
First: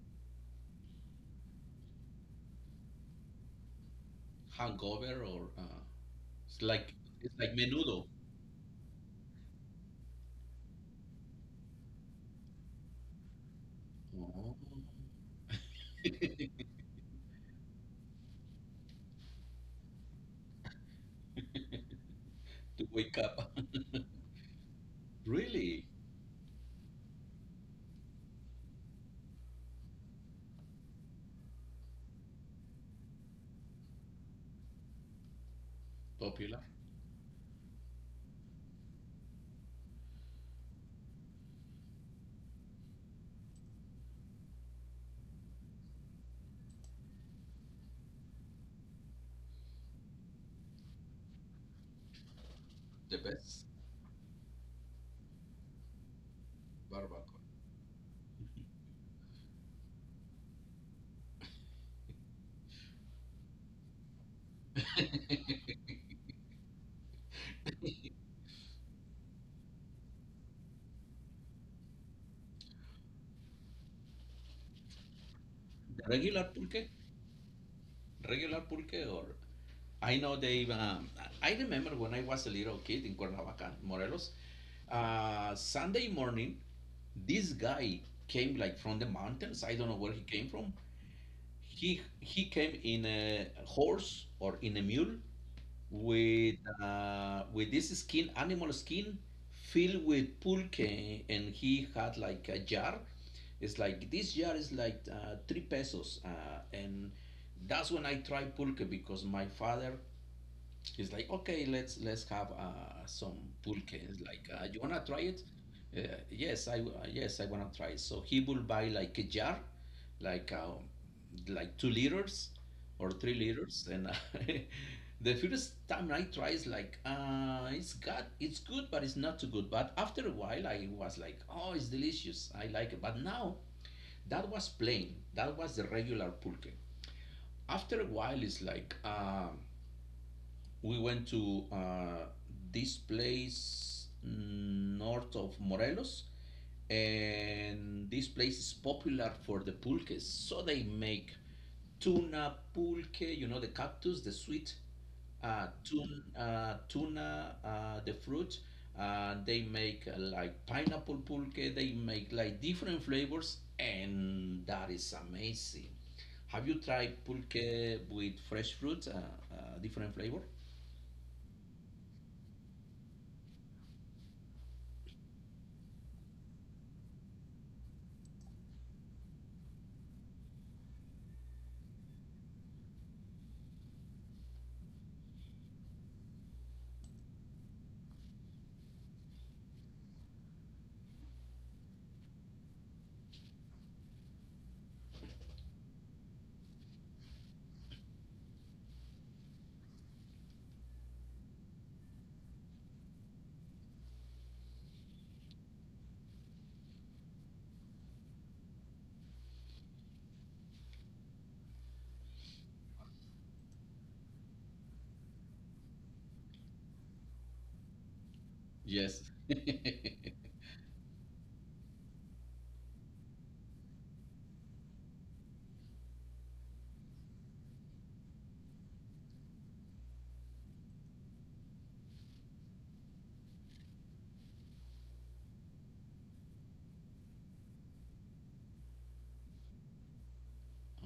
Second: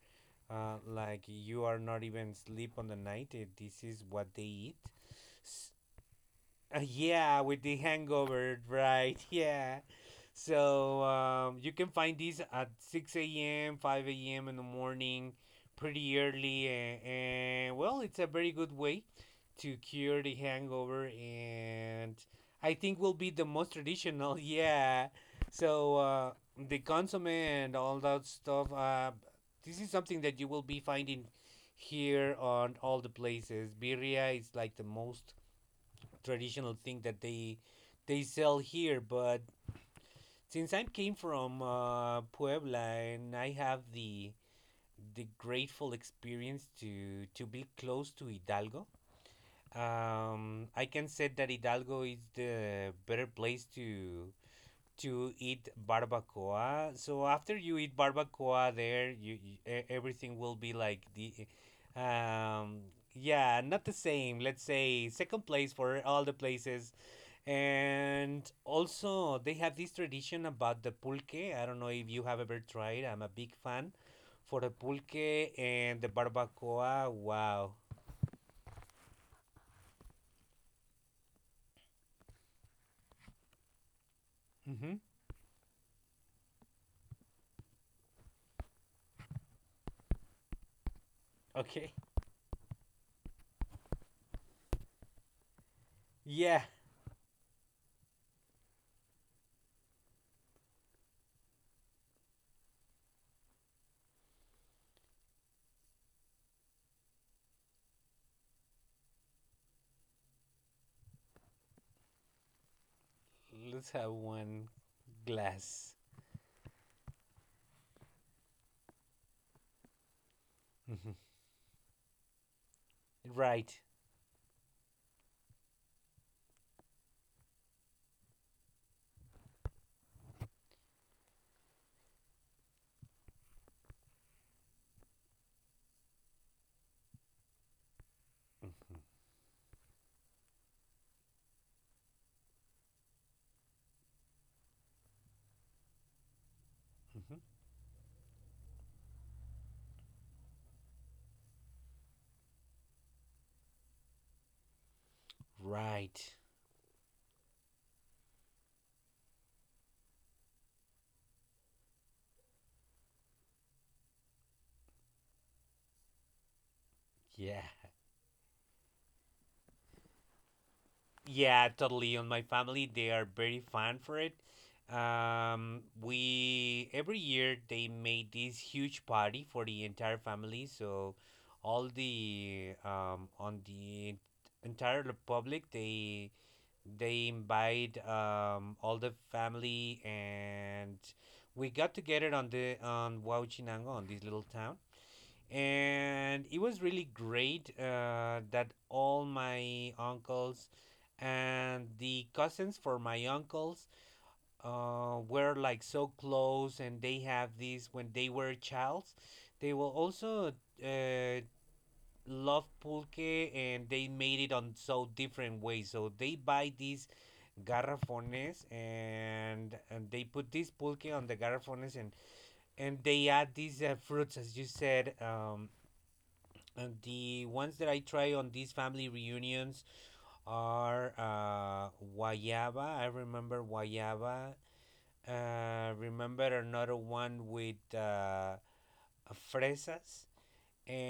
like you are not even sleep on the night. This is what they eat.
hangover or
S-
it's like it's
yeah,
like
with the
menudo.
hangover, right? Yeah. So, you can find these at 6 a.m., 5 a.m.
Oh.
in the morning, pretty
To
early. And Well, it's a very good way to cure the hangover. And I think will
wake
be the
up.
most traditional. Yeah.
Really
So, the consomme and all that stuff, this is something that you will be finding here on all the places. Birria is like the most
popular.
traditional thing that they sell here. But since I came from, Puebla, and I have the grateful experience to be close to Hidalgo, I can say that Hidalgo is the
The
better place
best
to eat barbacoa. So
barbacoa.
after you eat barbacoa there, everything will be like the, um yeah, not the same. Let's say second place for all the places. And also, they have this tradition about the pulque. I don't know if you have ever tried. I'm a big fan for the pulque and
The
the
regular pulque,
barbacoa. Wow.
regular pulque or I know they. I remember when I was a little kid in Cuernavaca, Morelos.
Hmm.
Sunday morning, this guy came like from the mountains. I don't know where he came from.
Okay.
He came in a horse or in a mule with
Yeah.
with this skin, animal skin, filled with pulque, and he had like a jar. It's like this jar is like 3 pesos, and that's when I tried pulque because my father it's like, okay, let's have some
Let's
pulque.
have
It's like,
one
you wanna try it?
glass.
Yes, I w- yes I wanna try it. So he will buy like a jar, like uh,
Mhm.
like 2 liters or three
Right.
liters, and the first time I try is like, it's got it's good, but it's not too good. But after a while, I was like, oh, it's delicious. I like it. But now that was plain. That was the regular pulque after a while it's like we went to this place north of Morelos,
Hmm.
and this place is popular for the pulques. So they make tuna pulque, you know, the cactus, the sweet tun,
Right.
tuna, the fruit. They make like pineapple pulque. They make like different flavors, and that is amazing. Have you tried
Yeah.
pulque with fresh fruit, different flavor?
Yeah, totally. On my family, they are very fan for it. We every year they made this huge party for the entire family, so all the on the entire republic they invite all the family, and we got together on the on Huachinango, on this little town. And it was really great that all my uncles and the cousins for my uncles were like so close, and they have this. When they were childs, they will also uh, love pulque, and they made it on so different ways, so they buy these garrafones,
Yes.
and they put this pulque on the garrafones, and they add these fruits, as you said. And the ones that I try on these family reunions are guayaba. I remember guayaba. Remember another one with fresas,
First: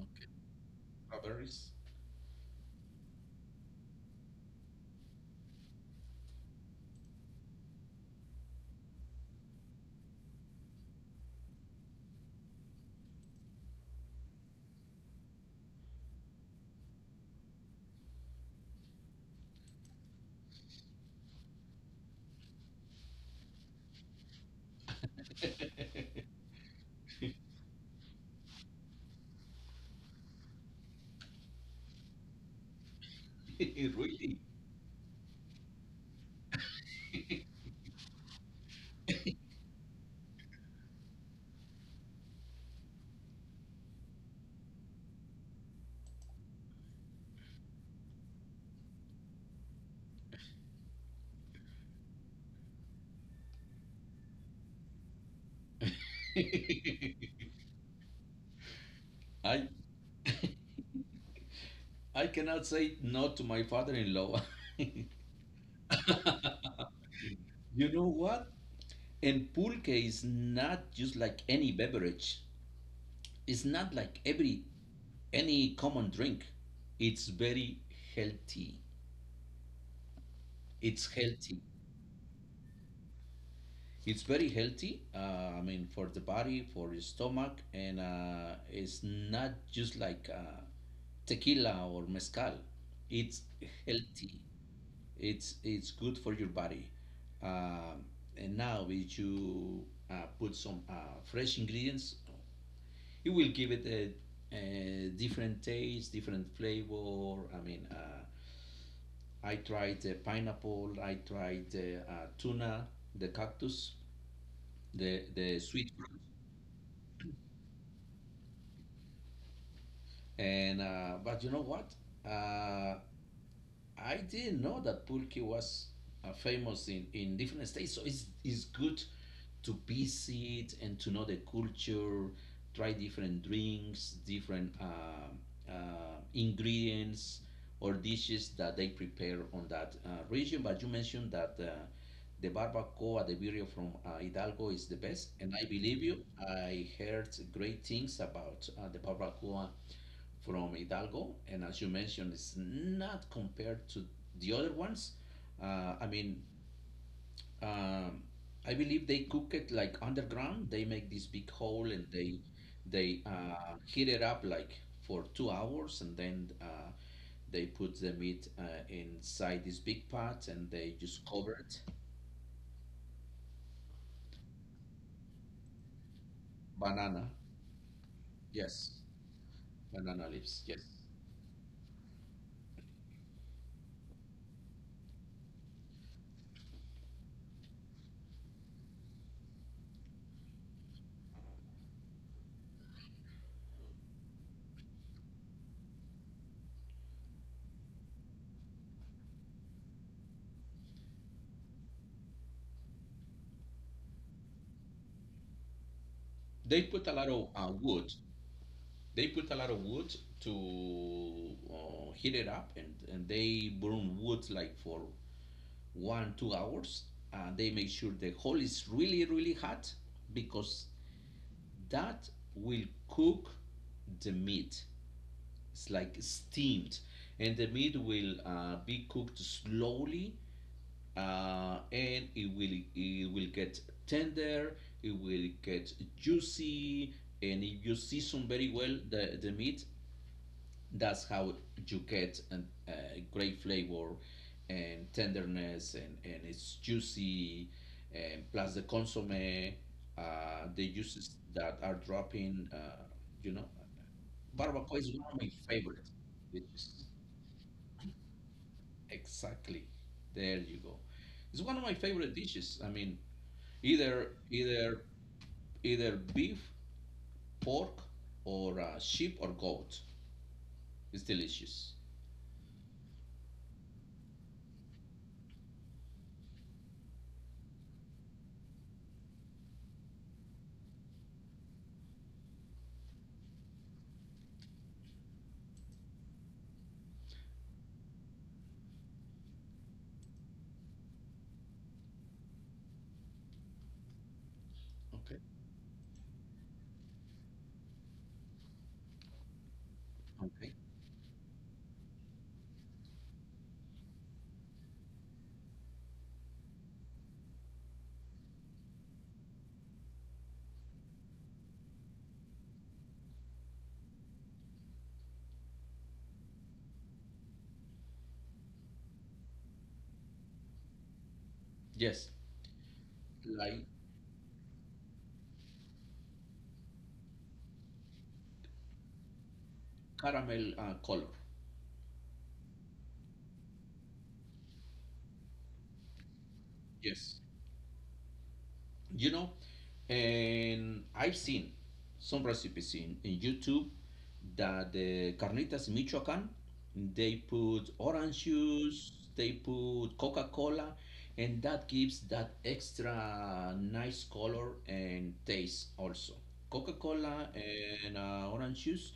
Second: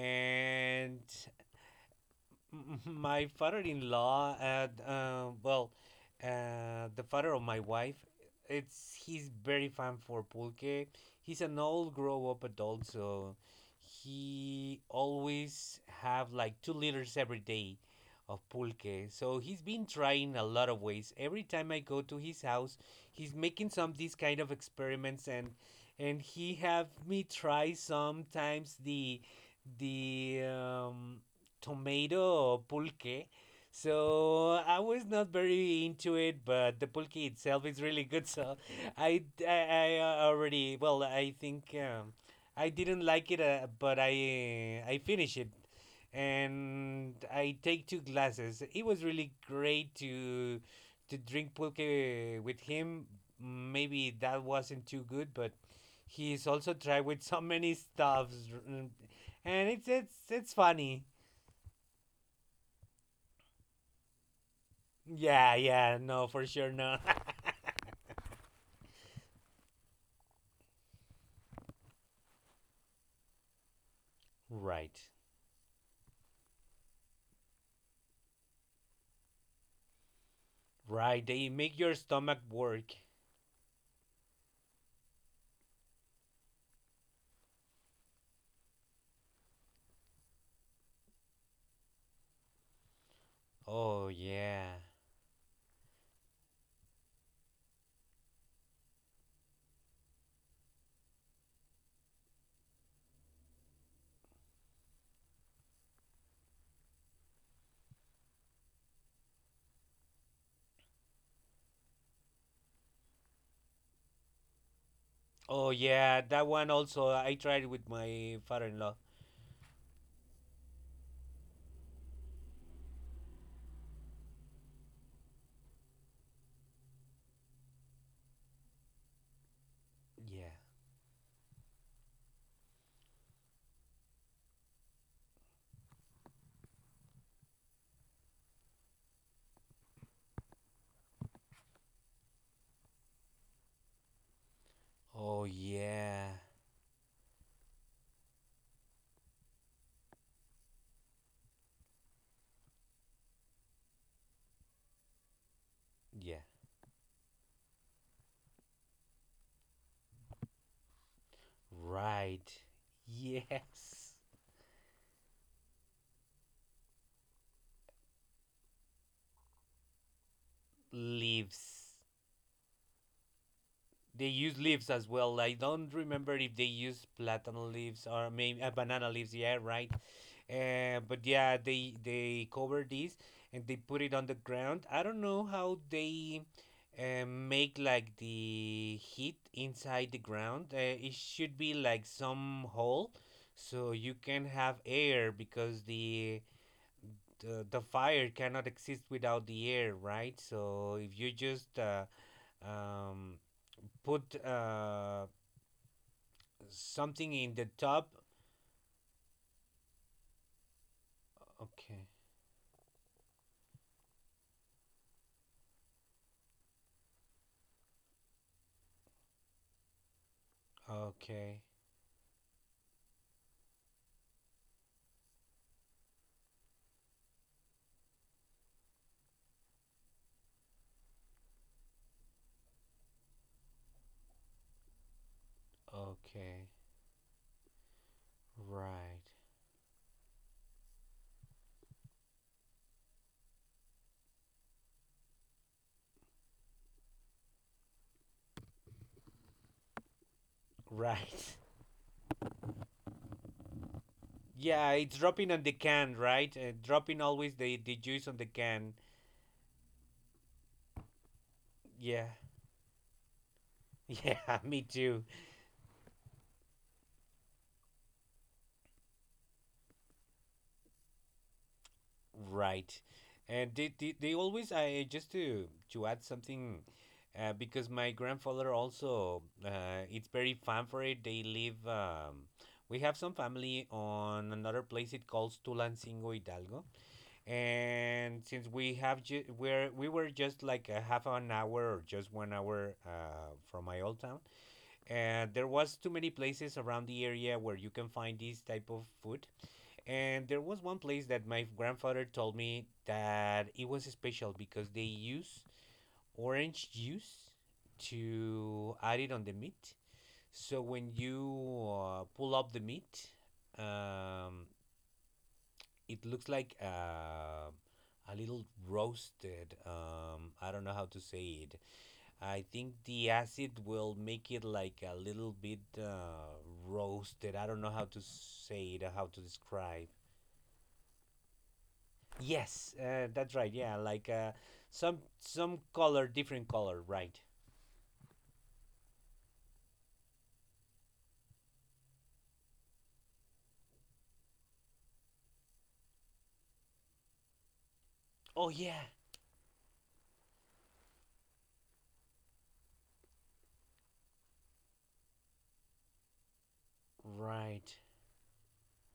Okay. Strawberries?
my father-in-law, and well, the father of my wife, it's he's very fan for pulque. He's an old grow up adult, so he always have like 2 liters every day of pulque, so he's been trying a lot of ways. Every time I go to his house, he's making some these kind of experiments, and he have me try sometimes the tomato pulque.
Really.
So I was not very into it, but the pulque itself is really good. So I already, well, I think I didn't like it, but I finished it, and I take two glasses. It was really great to drink pulque with him. Maybe that wasn't too good, but he's also tried with so many stuffs,
I
and it's funny.
I cannot say no to my father-in-law.
Yeah, yeah, no, for sure no.
You know what? And pulque is not just like any beverage. It's not like every
right,
any common drink. It's very healthy. It's
right, they
healthy.
make your stomach work.
It's very healthy. I mean, for the body, for the stomach, and it's not just like tequila or mezcal. It's
Oh,
healthy.
yeah.
It's good for your body. Um, and now, if you put some fresh ingredients, it will give it a different taste, different flavor. I mean, I tried the pineapple. I tried the tuna, the cactus, the
Oh,
sweet fruit.
yeah, that one also, I tried with my father in law.
And but you know what? Uh, I didn't know that pulque was famous in different states. So it's good to
Yeah.
visit and to know the culture, try different drinks, different ingredients or dishes that they prepare on that region. But you mentioned that. The barbacoa de birria from Hidalgo is the best,
Oh,
and I believe you.
yeah.
I heard great things about the barbacoa from Hidalgo, and as you mentioned, it's not compared to the other ones. I mean,
Yeah.
um, I believe they cook it like underground. They make this big hole and they
Right.
they heat
Yes.
it up like for 2 hours, and then they put the meat inside this big pot and they just cover it.
Leaves. They use leaves as well. I don't remember if they use
Banana,
platan leaves or maybe
yes,
banana leaves. Yeah, right.
banana leaves, yes.
But yeah, they cover this and they put it on the ground. I don't know how they make like the heat inside the ground. It should be like some hole so you can have air, because the fire cannot exist without the air, right? So if you just um, put uh,
They put a lot
Something
of
in the
wood.
top.
They put a lot of wood to
Okay.
heat it up, and they burn wood like for 1 2 hours. They make sure the hole is really really hot because
Okay.
that will cook the meat. It's like steamed, and the meat will be cooked slowly, and it will get tender. It will get
Okay.
juicy, and if you season very well
Right.
the meat, that's how you get a great flavor and tenderness, and it's juicy, and plus the consomme, the juices
Right.
that are dropping. You know,
Yeah,
barbacoa is
it's
one of my
dropping on the
favorites
can, right?
dishes.
Dropping always the juice on the can.
Exactly. There you go. It's one of my
Yeah.
favorite dishes, I mean, either
Yeah, me
either
too.
either beef, pork, or sheep or goat. It's delicious.
Right. And they always, I just to add something, because my grandfather also, it's very fun for it. They live. We have some family on another place, it calls Tulancingo Hidalgo, and since we have ju- we're we were just like a half an hour or just 1 hour from my old town.
Okay.
And there was too many places around the area where you can find this type of food, and there
Okay.
was one place that my grandfather told me that it was special, because they use orange juice to add it on the meat. So when you pull up the meat, um, it looks like a little roasted. I don't know how to say it.
Yes,
I think the acid
like
will make it like a little bit roasted. I don't know how to say it, how to describe.
caramel color.
Yes, that's right. Yeah, like some color, different color, right?
Yes. You know, and I've seen some recipes in YouTube that the carnitas in Michoacan, they put orange
Oh yeah,
juice, they put Coca-Cola, and that gives that extra nice color and taste also. Coca-Cola
right.
and orange juice,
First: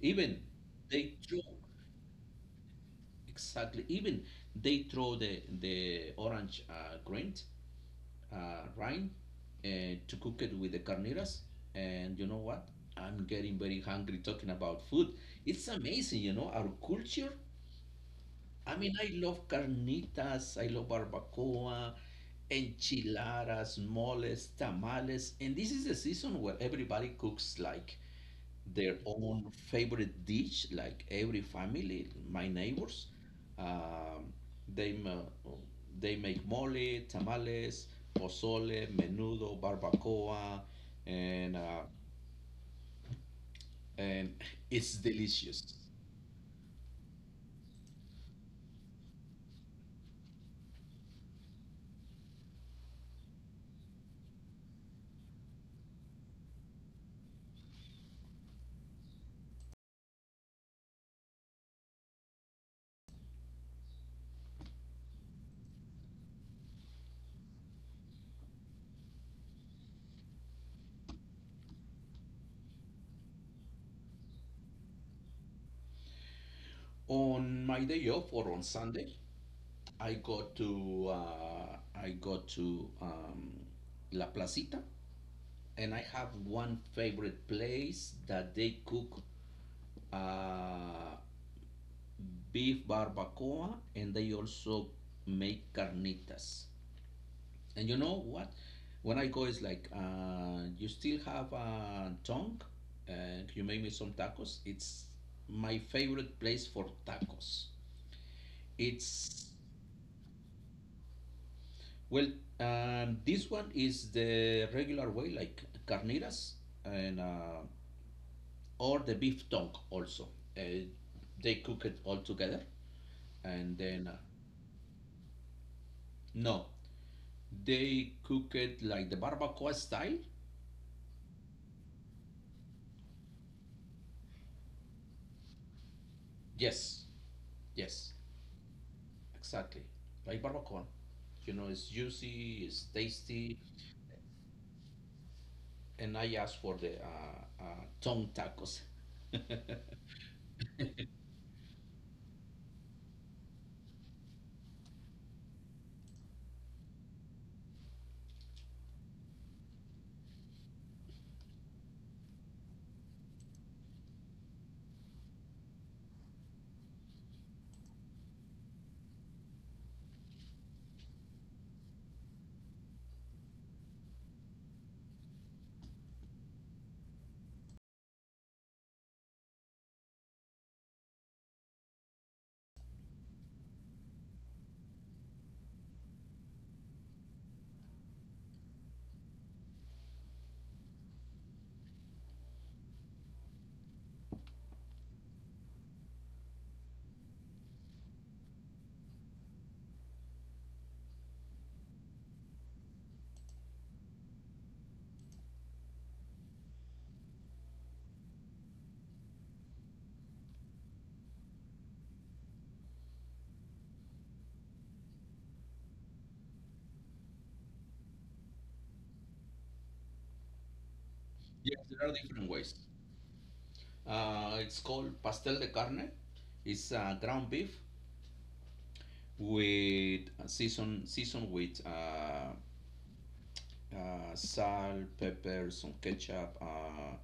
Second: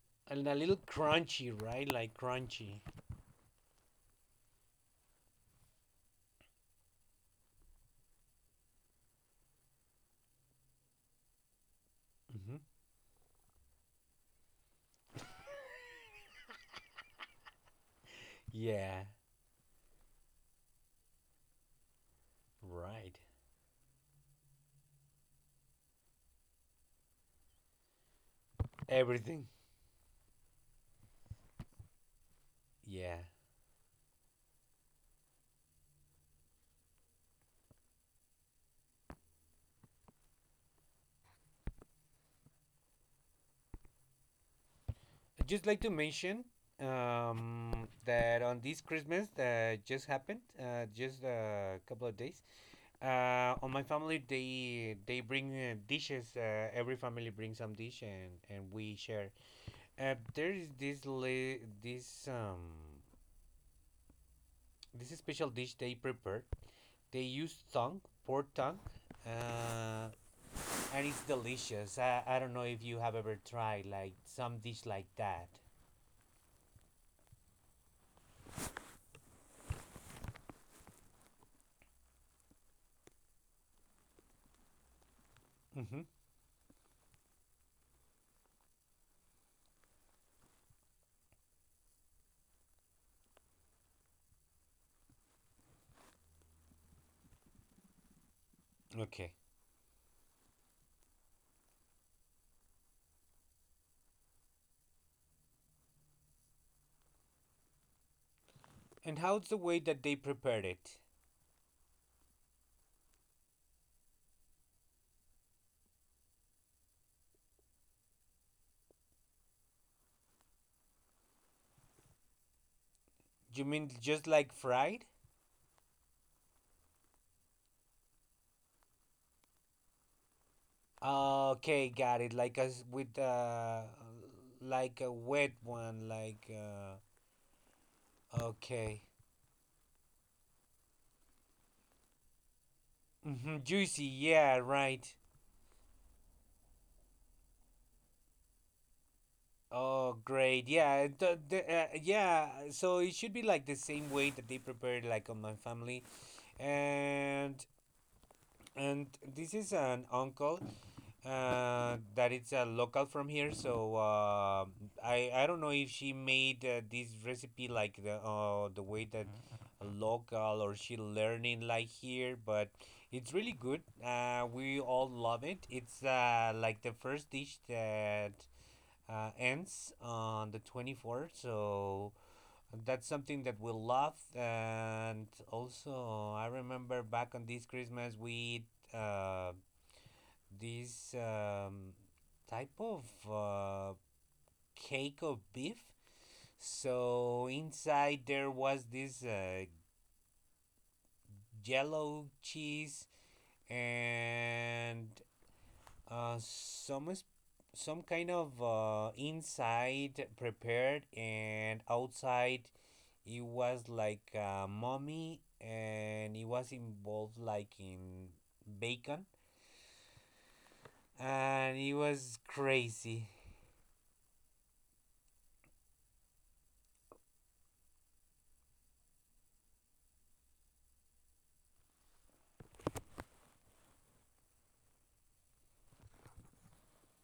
even
And a little
they throw.
crunchy, right? Like crunchy.
Exactly, even they throw the orange grind rind, and to cook it with the carnitas. And you know
Hmm.
what? I'm getting very hungry talking about food. It's amazing, you know, our culture. I mean,
Yeah,
I love carnitas, I love barbacoa,
right.
enchiladas, moles, tamales, and this is the season where everybody cooks like their
Everything.
own favorite dish, like every family, my neighbors.
Yeah.
Um, they, ma- they make mole, tamales, pozole, menudo, barbacoa, and, uh, and it's
I'd just
delicious.
like to mention that on this Christmas that just happened, just a couple of days, on my family they bring dishes. Every family brings some dish, and we share. There is this li- this this special dish they prepared. They use tongue, pork tongue, uh, and it's delicious. I don't know if you have ever tried like some dish like that.
On my day off or on Sunday, I go to La Placita, and
Mm-hmm.
I have one favorite place that they cook uh, beef barbacoa, and they also make carnitas. And you know what? When I
Okay.
go, it's like, you still have a tongue? Uh, can you make me some tacos? It's my favorite place for tacos.
And how's
It's,
the way that they prepared it?
well, this one is the regular way, like carnitas, and or the beef tongue also. Uh, they cook it all together,
You
and
mean
then
just like fried?
no. They cook it like the barbacoa style.
Okay, got it. Like a with like a wet one. Like
Yes, yes,
okay,
exactly. Like barbacoa. You know, it's juicy, it's
hmm,
tasty.
juicy. Yeah, right.
And I asked for the tongue tacos.
Oh, great. Yeah, yeah. So it should be like the same way that they prepared like on my family, and and this is an uncle that it's a local from here. So I don't know if she made this recipe like the way that a local, or she learning like here, but it's really good. We all love it. It's like the first dish that ends on the 24th. So that's something that we love, and also I remember back on this Christmas we eat this type of uh, cake of beef. So inside there was this yellow cheese, and uh, some s- some kind of inside prepared, and outside it was like a mummy, and it was involved like in bacon, and
Yes,
it
there are
was
different ways.
crazy.
It's called pastel de carne. It's ground beef with seasoned with salt, pepper, some ketchup.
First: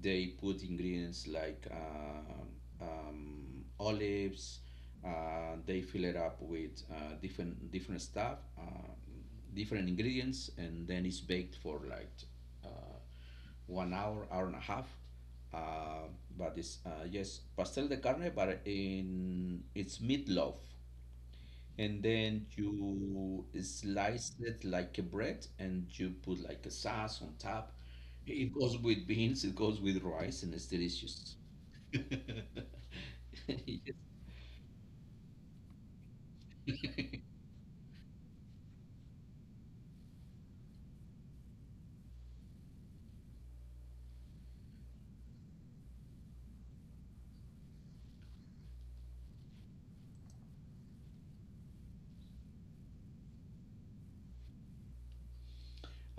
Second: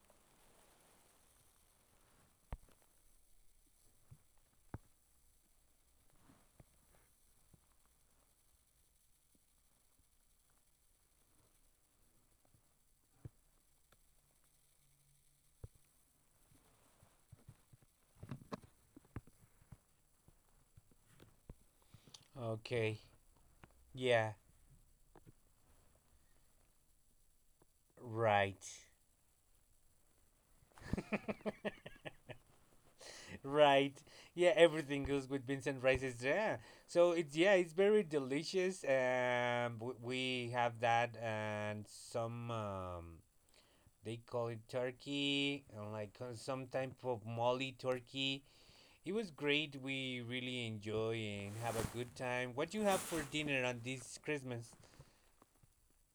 They put ingredients like olives. They fill it up with different stuff, different ingredients, and then it's baked for like uh, 1 hour, hour and a half. Uh, but it's yes, pastel de carne, but in it's meatloaf, and then
Okay.
you slice
Yeah.
it like a bread and you put like a sauce on top. It
Right.
goes with beans, it goes with rice, and it's delicious. Yes.
right. Yeah, everything goes with vincent rice's, yeah. So it's, yeah, it's very delicious. We have that, and some they call it turkey, and like some type of molly turkey. It was great. We really enjoy and have a good time. What you have for dinner on this Christmas?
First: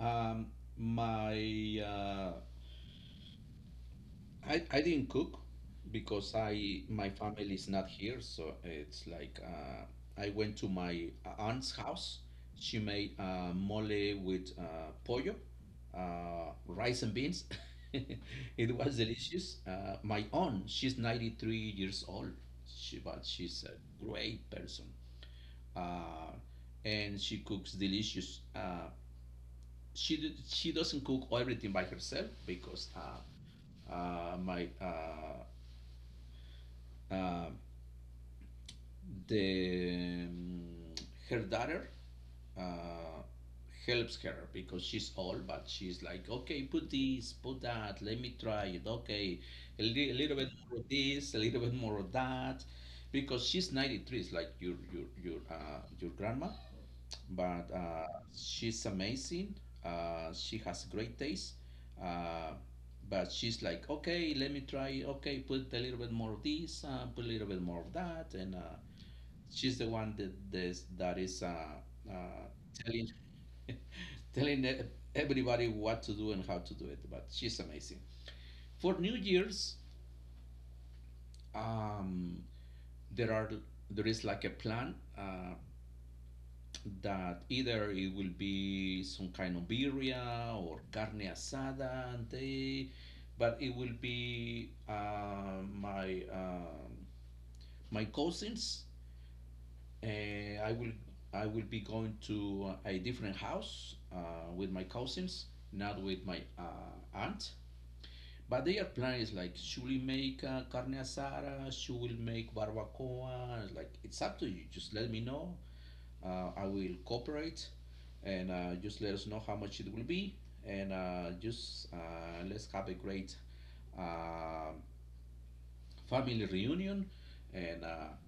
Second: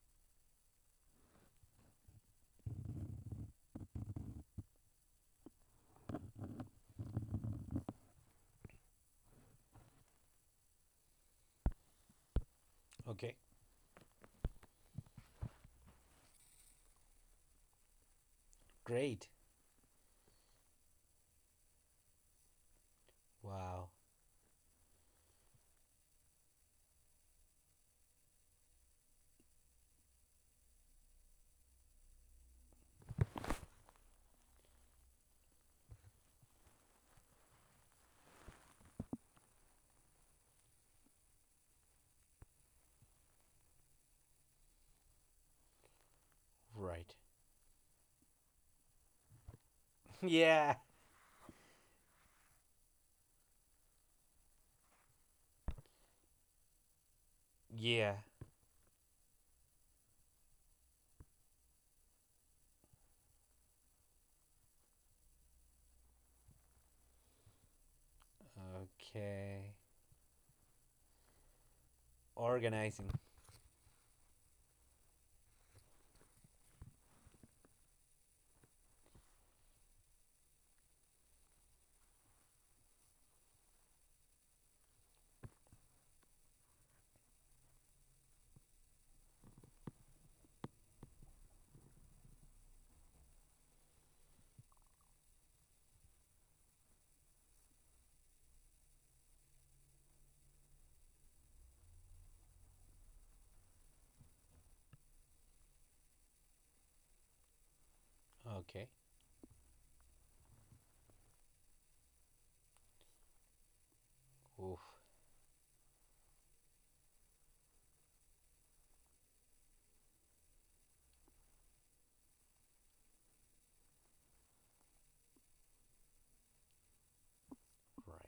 Um, my uh, I didn't cook because I my family is not here, so it's like I went to my aunt's house. She made
Okay.
mole with pollo, rice and beans. It was
Great.
delicious. My aunt, she's 93 years old, but she's a
Wow.
great person. Uh, and she cooks delicious. She doesn't cook everything by herself, because my uh, the her daughter uh, helps her because she's old, but she's like, okay, put
Right.
this, put that, let me try it. Okay, a little bit
yeah.
more of this, a little bit more of that, because she's 93, it's like your grandma, but
Yeah.
she's amazing. She has great taste. Uh, but she's like, okay, let me try. Okay, put a little bit more of this, put a little bit more of that, and
Okay.
she's the one that is uh, telling
Organizing.
telling everybody what to do and how to do it. But she's amazing. For New Year's, um, there are there is like a plan. That either it will be some kind of birria or carne asada, and they but it will be my cousins, and I will be going to a different house with my cousins, not with my aunt. But their
Okay.
plan is like, she will make carne asada, she will make barbacoa. It's like, it's up to you,
Oof.
just let me know. I will cooperate, and just let us know how much it will be, and just let's have a great uh, family reunion, and
Right.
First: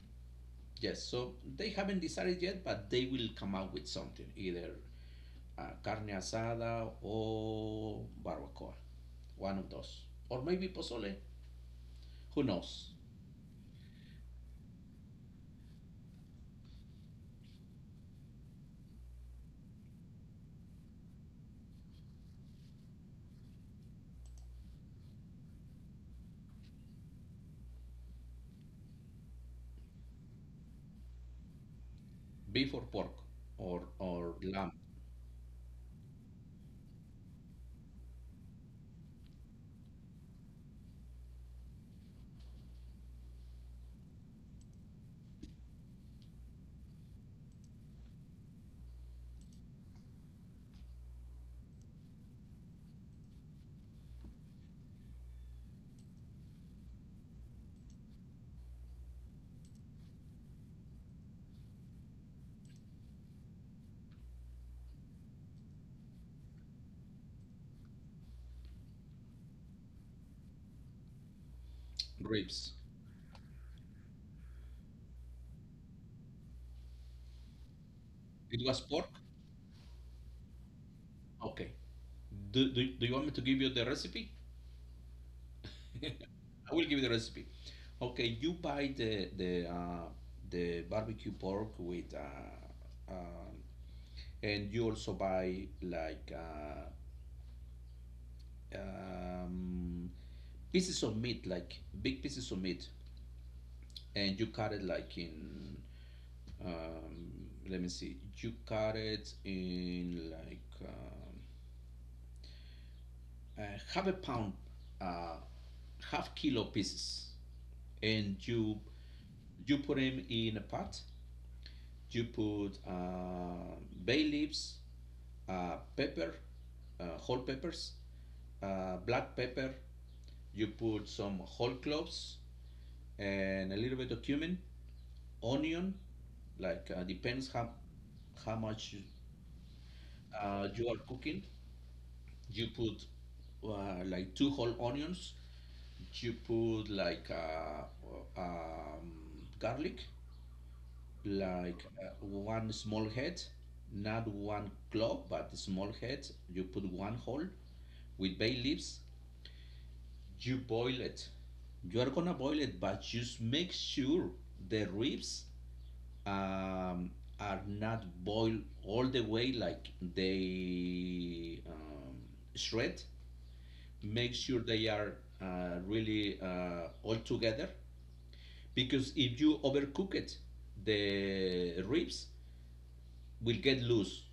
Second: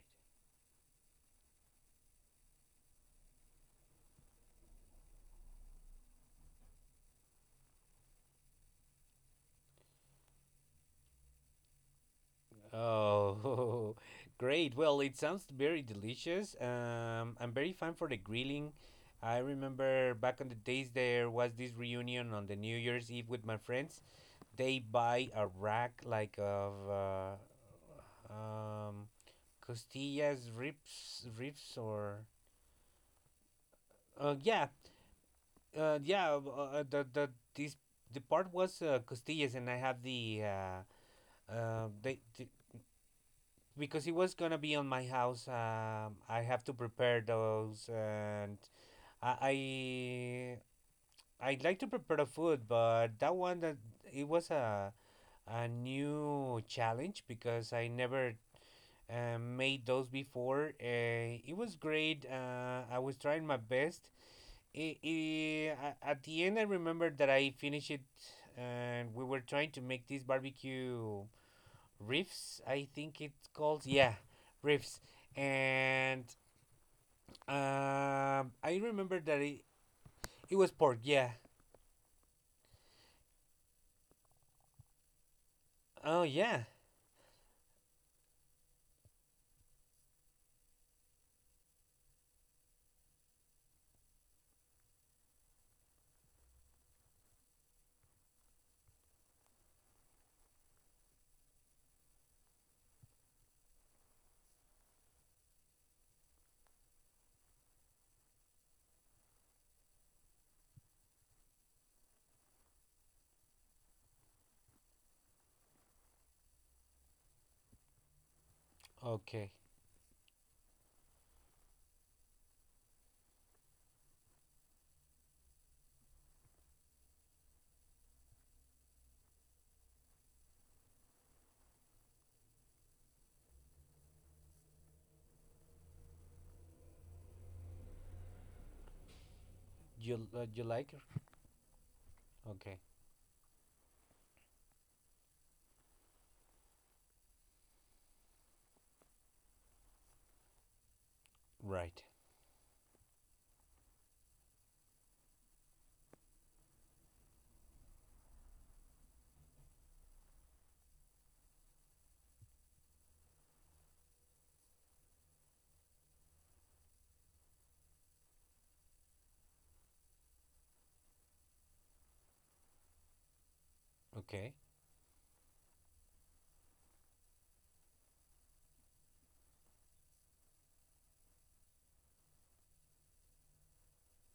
yes, so they haven't decided yet, but they will come up with something, either carne asada or barbacoa, one of those, or maybe pozole. Who knows?
Oh, great. Well, it sounds very delicious. I'm very fun for the grilling. I remember back on the days there was this reunion on the New Year's Eve with my friends. They buy a rack like of costillas, ribs, or
Beef or pork, or
yeah,
lamb.
yeah. Uh, the the this the part was costillas, and I have the they the, because it was gonna be on my house. I have to prepare those, and I I I like to prepare the food, but that one that it was a new challenge, because I never made those before. It was great. I was trying my best. At the end, I remember that I finished it, and we were trying to make these barbecue riffs,
Ribs.
I think it's called, yeah, riffs. And
It
I
was pork.
remember that it was pork. Yeah.
Okay, do you want me to give you the recipe?
Oh yeah.
I will give you the recipe. Okay, you buy the barbecue pork with, and you also buy like um, pieces of meat, like big pieces of meat, and you cut it like in. Let me see. You cut it in like half a pound, uh, half kilo pieces, and you
Okay.
you put them in a pot. You put bay leaves, pepper, whole peppers, black pepper. You put some whole cloves and a little bit of cumin, onion. Like depends how much
You
you
like
are
it?
cooking. You
Okay.
put like two whole onions. You put like um, garlic, like
Right.
one small head, not one clove, but small head. You put one hole with bay leaves. You boil it. You are gonna boil it, but just make sure the ribs um, are not boiled all the way, like they shred. Make
Okay.
sure they are really all together, because if you overcook it, the ribs will get loose.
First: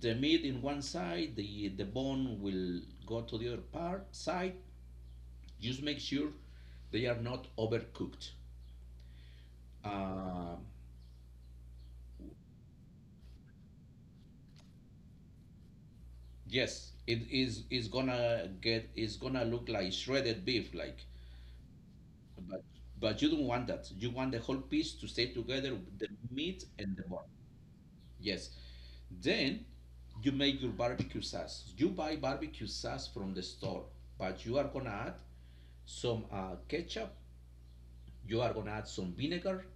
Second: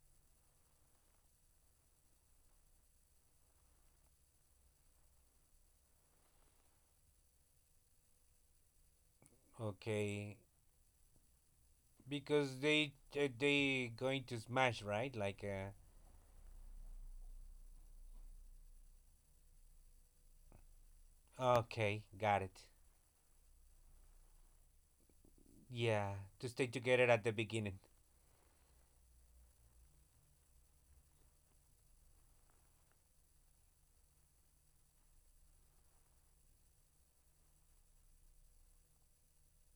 The meat in one side, the bone will go to the other part side. Just make sure they are not overcooked.
Okay.
Uh,
Because they going to smash, right? Like,
yes, it is gonna look like shredded beef, like,
okay, got
but
it.
but you don't want that. You want the whole piece to stay together, with the
Yeah, to
meat
stay
and the
together at
bone.
the beginning.
Yes. Then you make your barbecue sauce. You buy barbecue sauce from the store, but you are gonna add some ketchup, you are gonna add some vinegar,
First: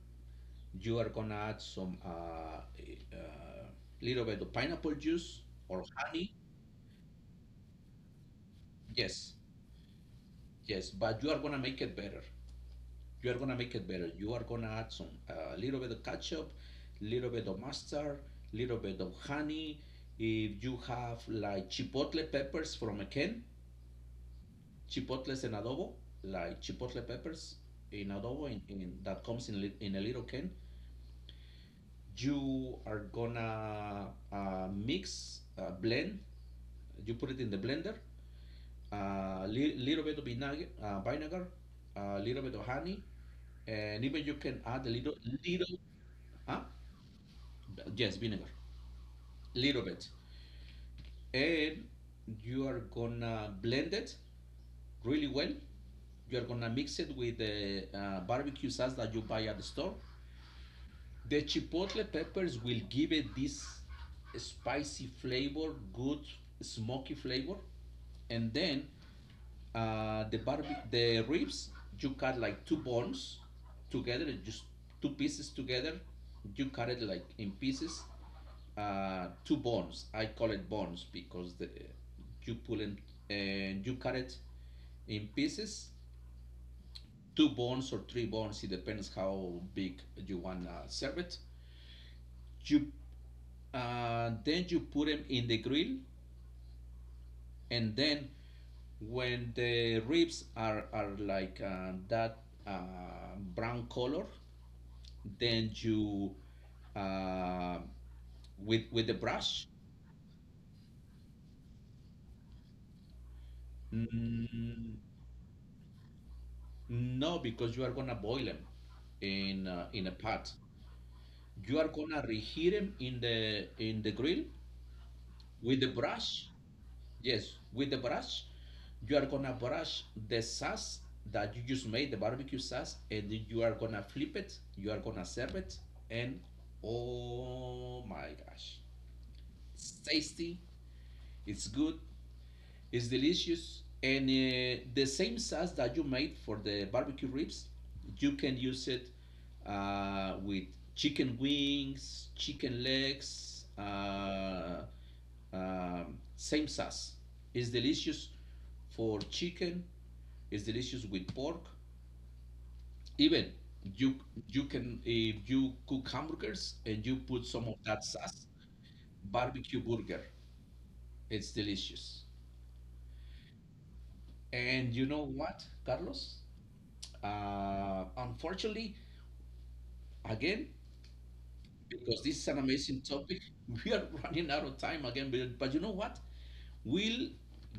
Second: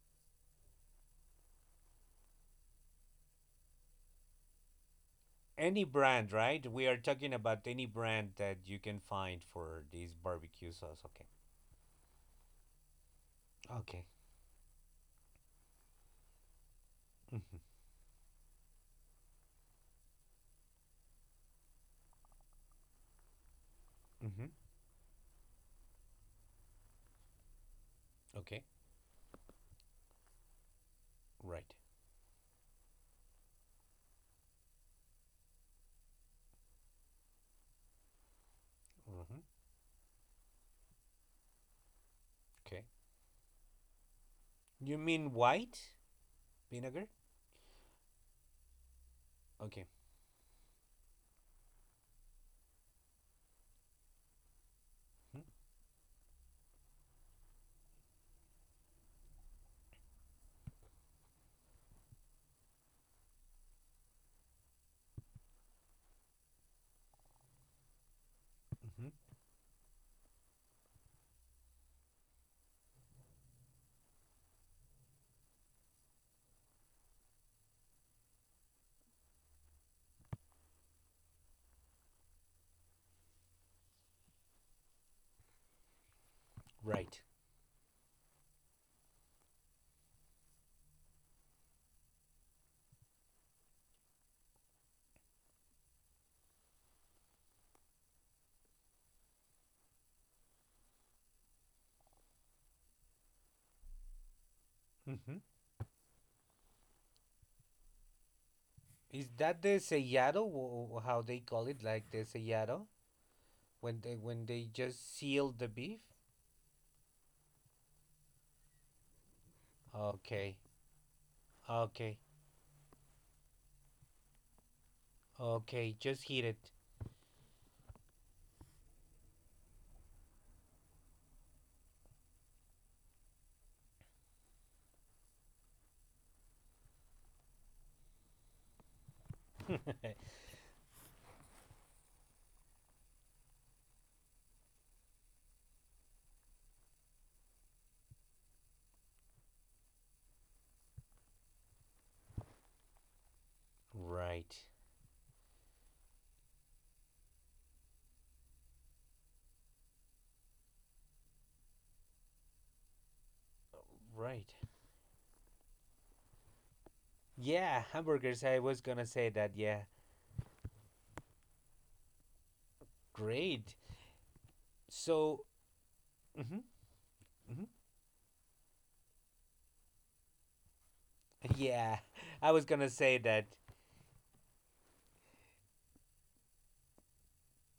you are gonna add some little bit of pineapple juice or
Any brand,
honey.
right? We are talking about any brand that you can
Yes,
find for this barbecue
yes,
sauce.
but
Okay.
you are gonna make it better, you are gonna make it
Okay.
better, you are gonna add some a little bit of ketchup, little bit
Mm-hmm.
of mustard, little bit of honey. If you have like chipotle peppers from a can,
Mm-hmm.
chipotles in adobo, like chipotle peppers in adobo,
Okay.
that comes in a little can,
Right.
you are gonna blend. You put it in the blender. A
Mm-hmm.
little bit of vinegar, a little bit of
Okay.
honey, and even you can add a
You
little,
mean
little,
white
huh?
vinegar?
Yes, vinegar, little
Okay.
bit, and you are gonna blend it really
Mm-hmm.
well. You are gonna mix it with the barbecue sauce that you buy at the store. The chipotle peppers will give it this spicy flavor, good smoky flavor, and then
Mm-hmm.
the ribs, you cut like two bones together, just two pieces together. You cut it like in pieces, two bones. I call it bones because the you pull them and you cut it in pieces,
Right.
two bones or three bones. It depends how big you want to serve it. You Then you put them in the grill, and then when the ribs are, like that brown color,
Mm-hmm.
then you, uh, with the
Is that
brush.
the sellado? How they call it? Like the sellado, when they
Mm,
just seal the beef?
no, because you are gonna boil them in a pot.
Okay.
You are
Okay.
gonna reheat them in the grill with the
Okay. Just heat
brush.
it.
Yes, with the brush, you are gonna brush the sauce that you just made, the barbecue sauce, and you are gonna flip it, you are gonna serve it, and oh my gosh, it's tasty, it's good, it's delicious. And the same sauce that you made for the barbecue ribs, you can use it with chicken wings, chicken legs,
right.
same sauce. It's delicious for chicken. It's delicious with pork. Even you
Right.
you can, if you cook hamburgers and you put some of
Yeah,
that
hamburgers.
sauce,
I was gonna say that.
barbecue
Yeah.
burger. It's delicious.
Great.
And you know
So.
what, Carlos?
Hmm. Hmm.
Unfortunately, again,
Yeah.
because this is
I
an
was gonna
amazing
say
topic.
that.
We are running out of time again, but you know what? We'll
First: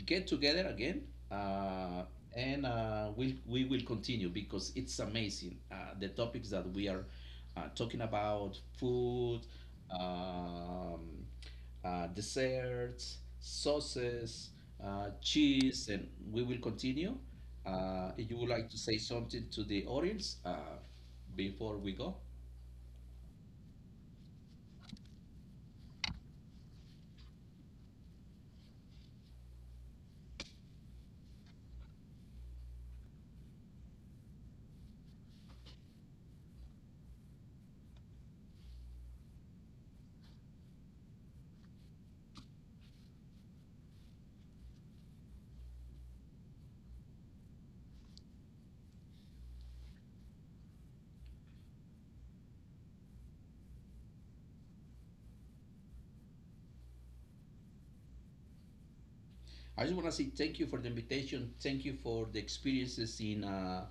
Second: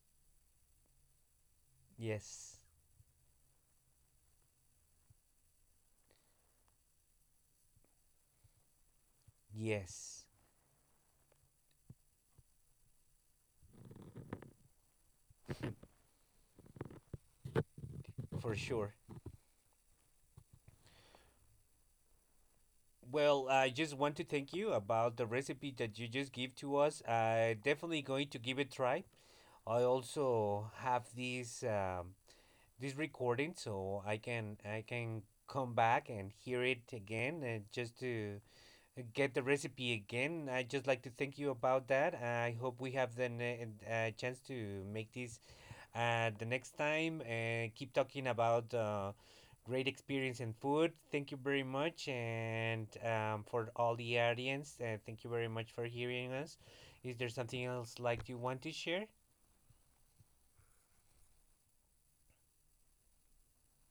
get together again, uh,
Yes.
and we will continue, because it's amazing. The topics that we are talking about, food,
Yes.
um, desserts, sauces, cheese, and we will continue. If you would
For
like to
sure.
say something to the audience, before we go?
Well, I just want to thank you about the recipe that you just give to us. I definitely going to give it a try. I also have this recording, so I can come back and hear it again, and just to get the recipe again. I just like to thank you about that. I hope we have the chance to make this the next time. Keep talking about great experience in food. Thank you very much, and for all the audience, thank you very much for hearing us. Is there something else like you want to share?
I just want to say thank you for the invitation. Thank you for the experiences in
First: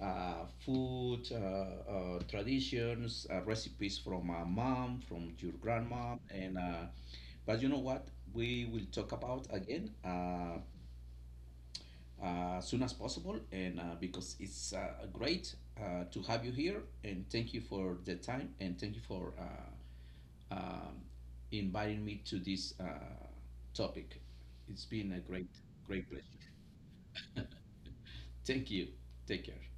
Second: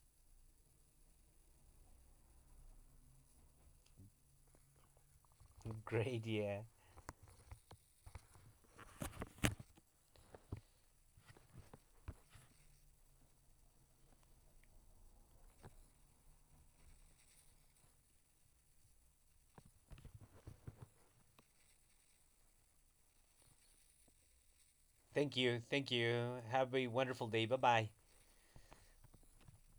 uh, food, traditions, recipes from my mom, from your grandma,
Great,
and
yeah.
but you know what? We will talk about again as soon as possible, and because it's great to have you here, and thank you for the time, and thank you for um, inviting me to this topic. It's been a
Thank
great,
you, thank
great pleasure.
you. Have a wonderful day. Bye bye.
Thank you. Take care.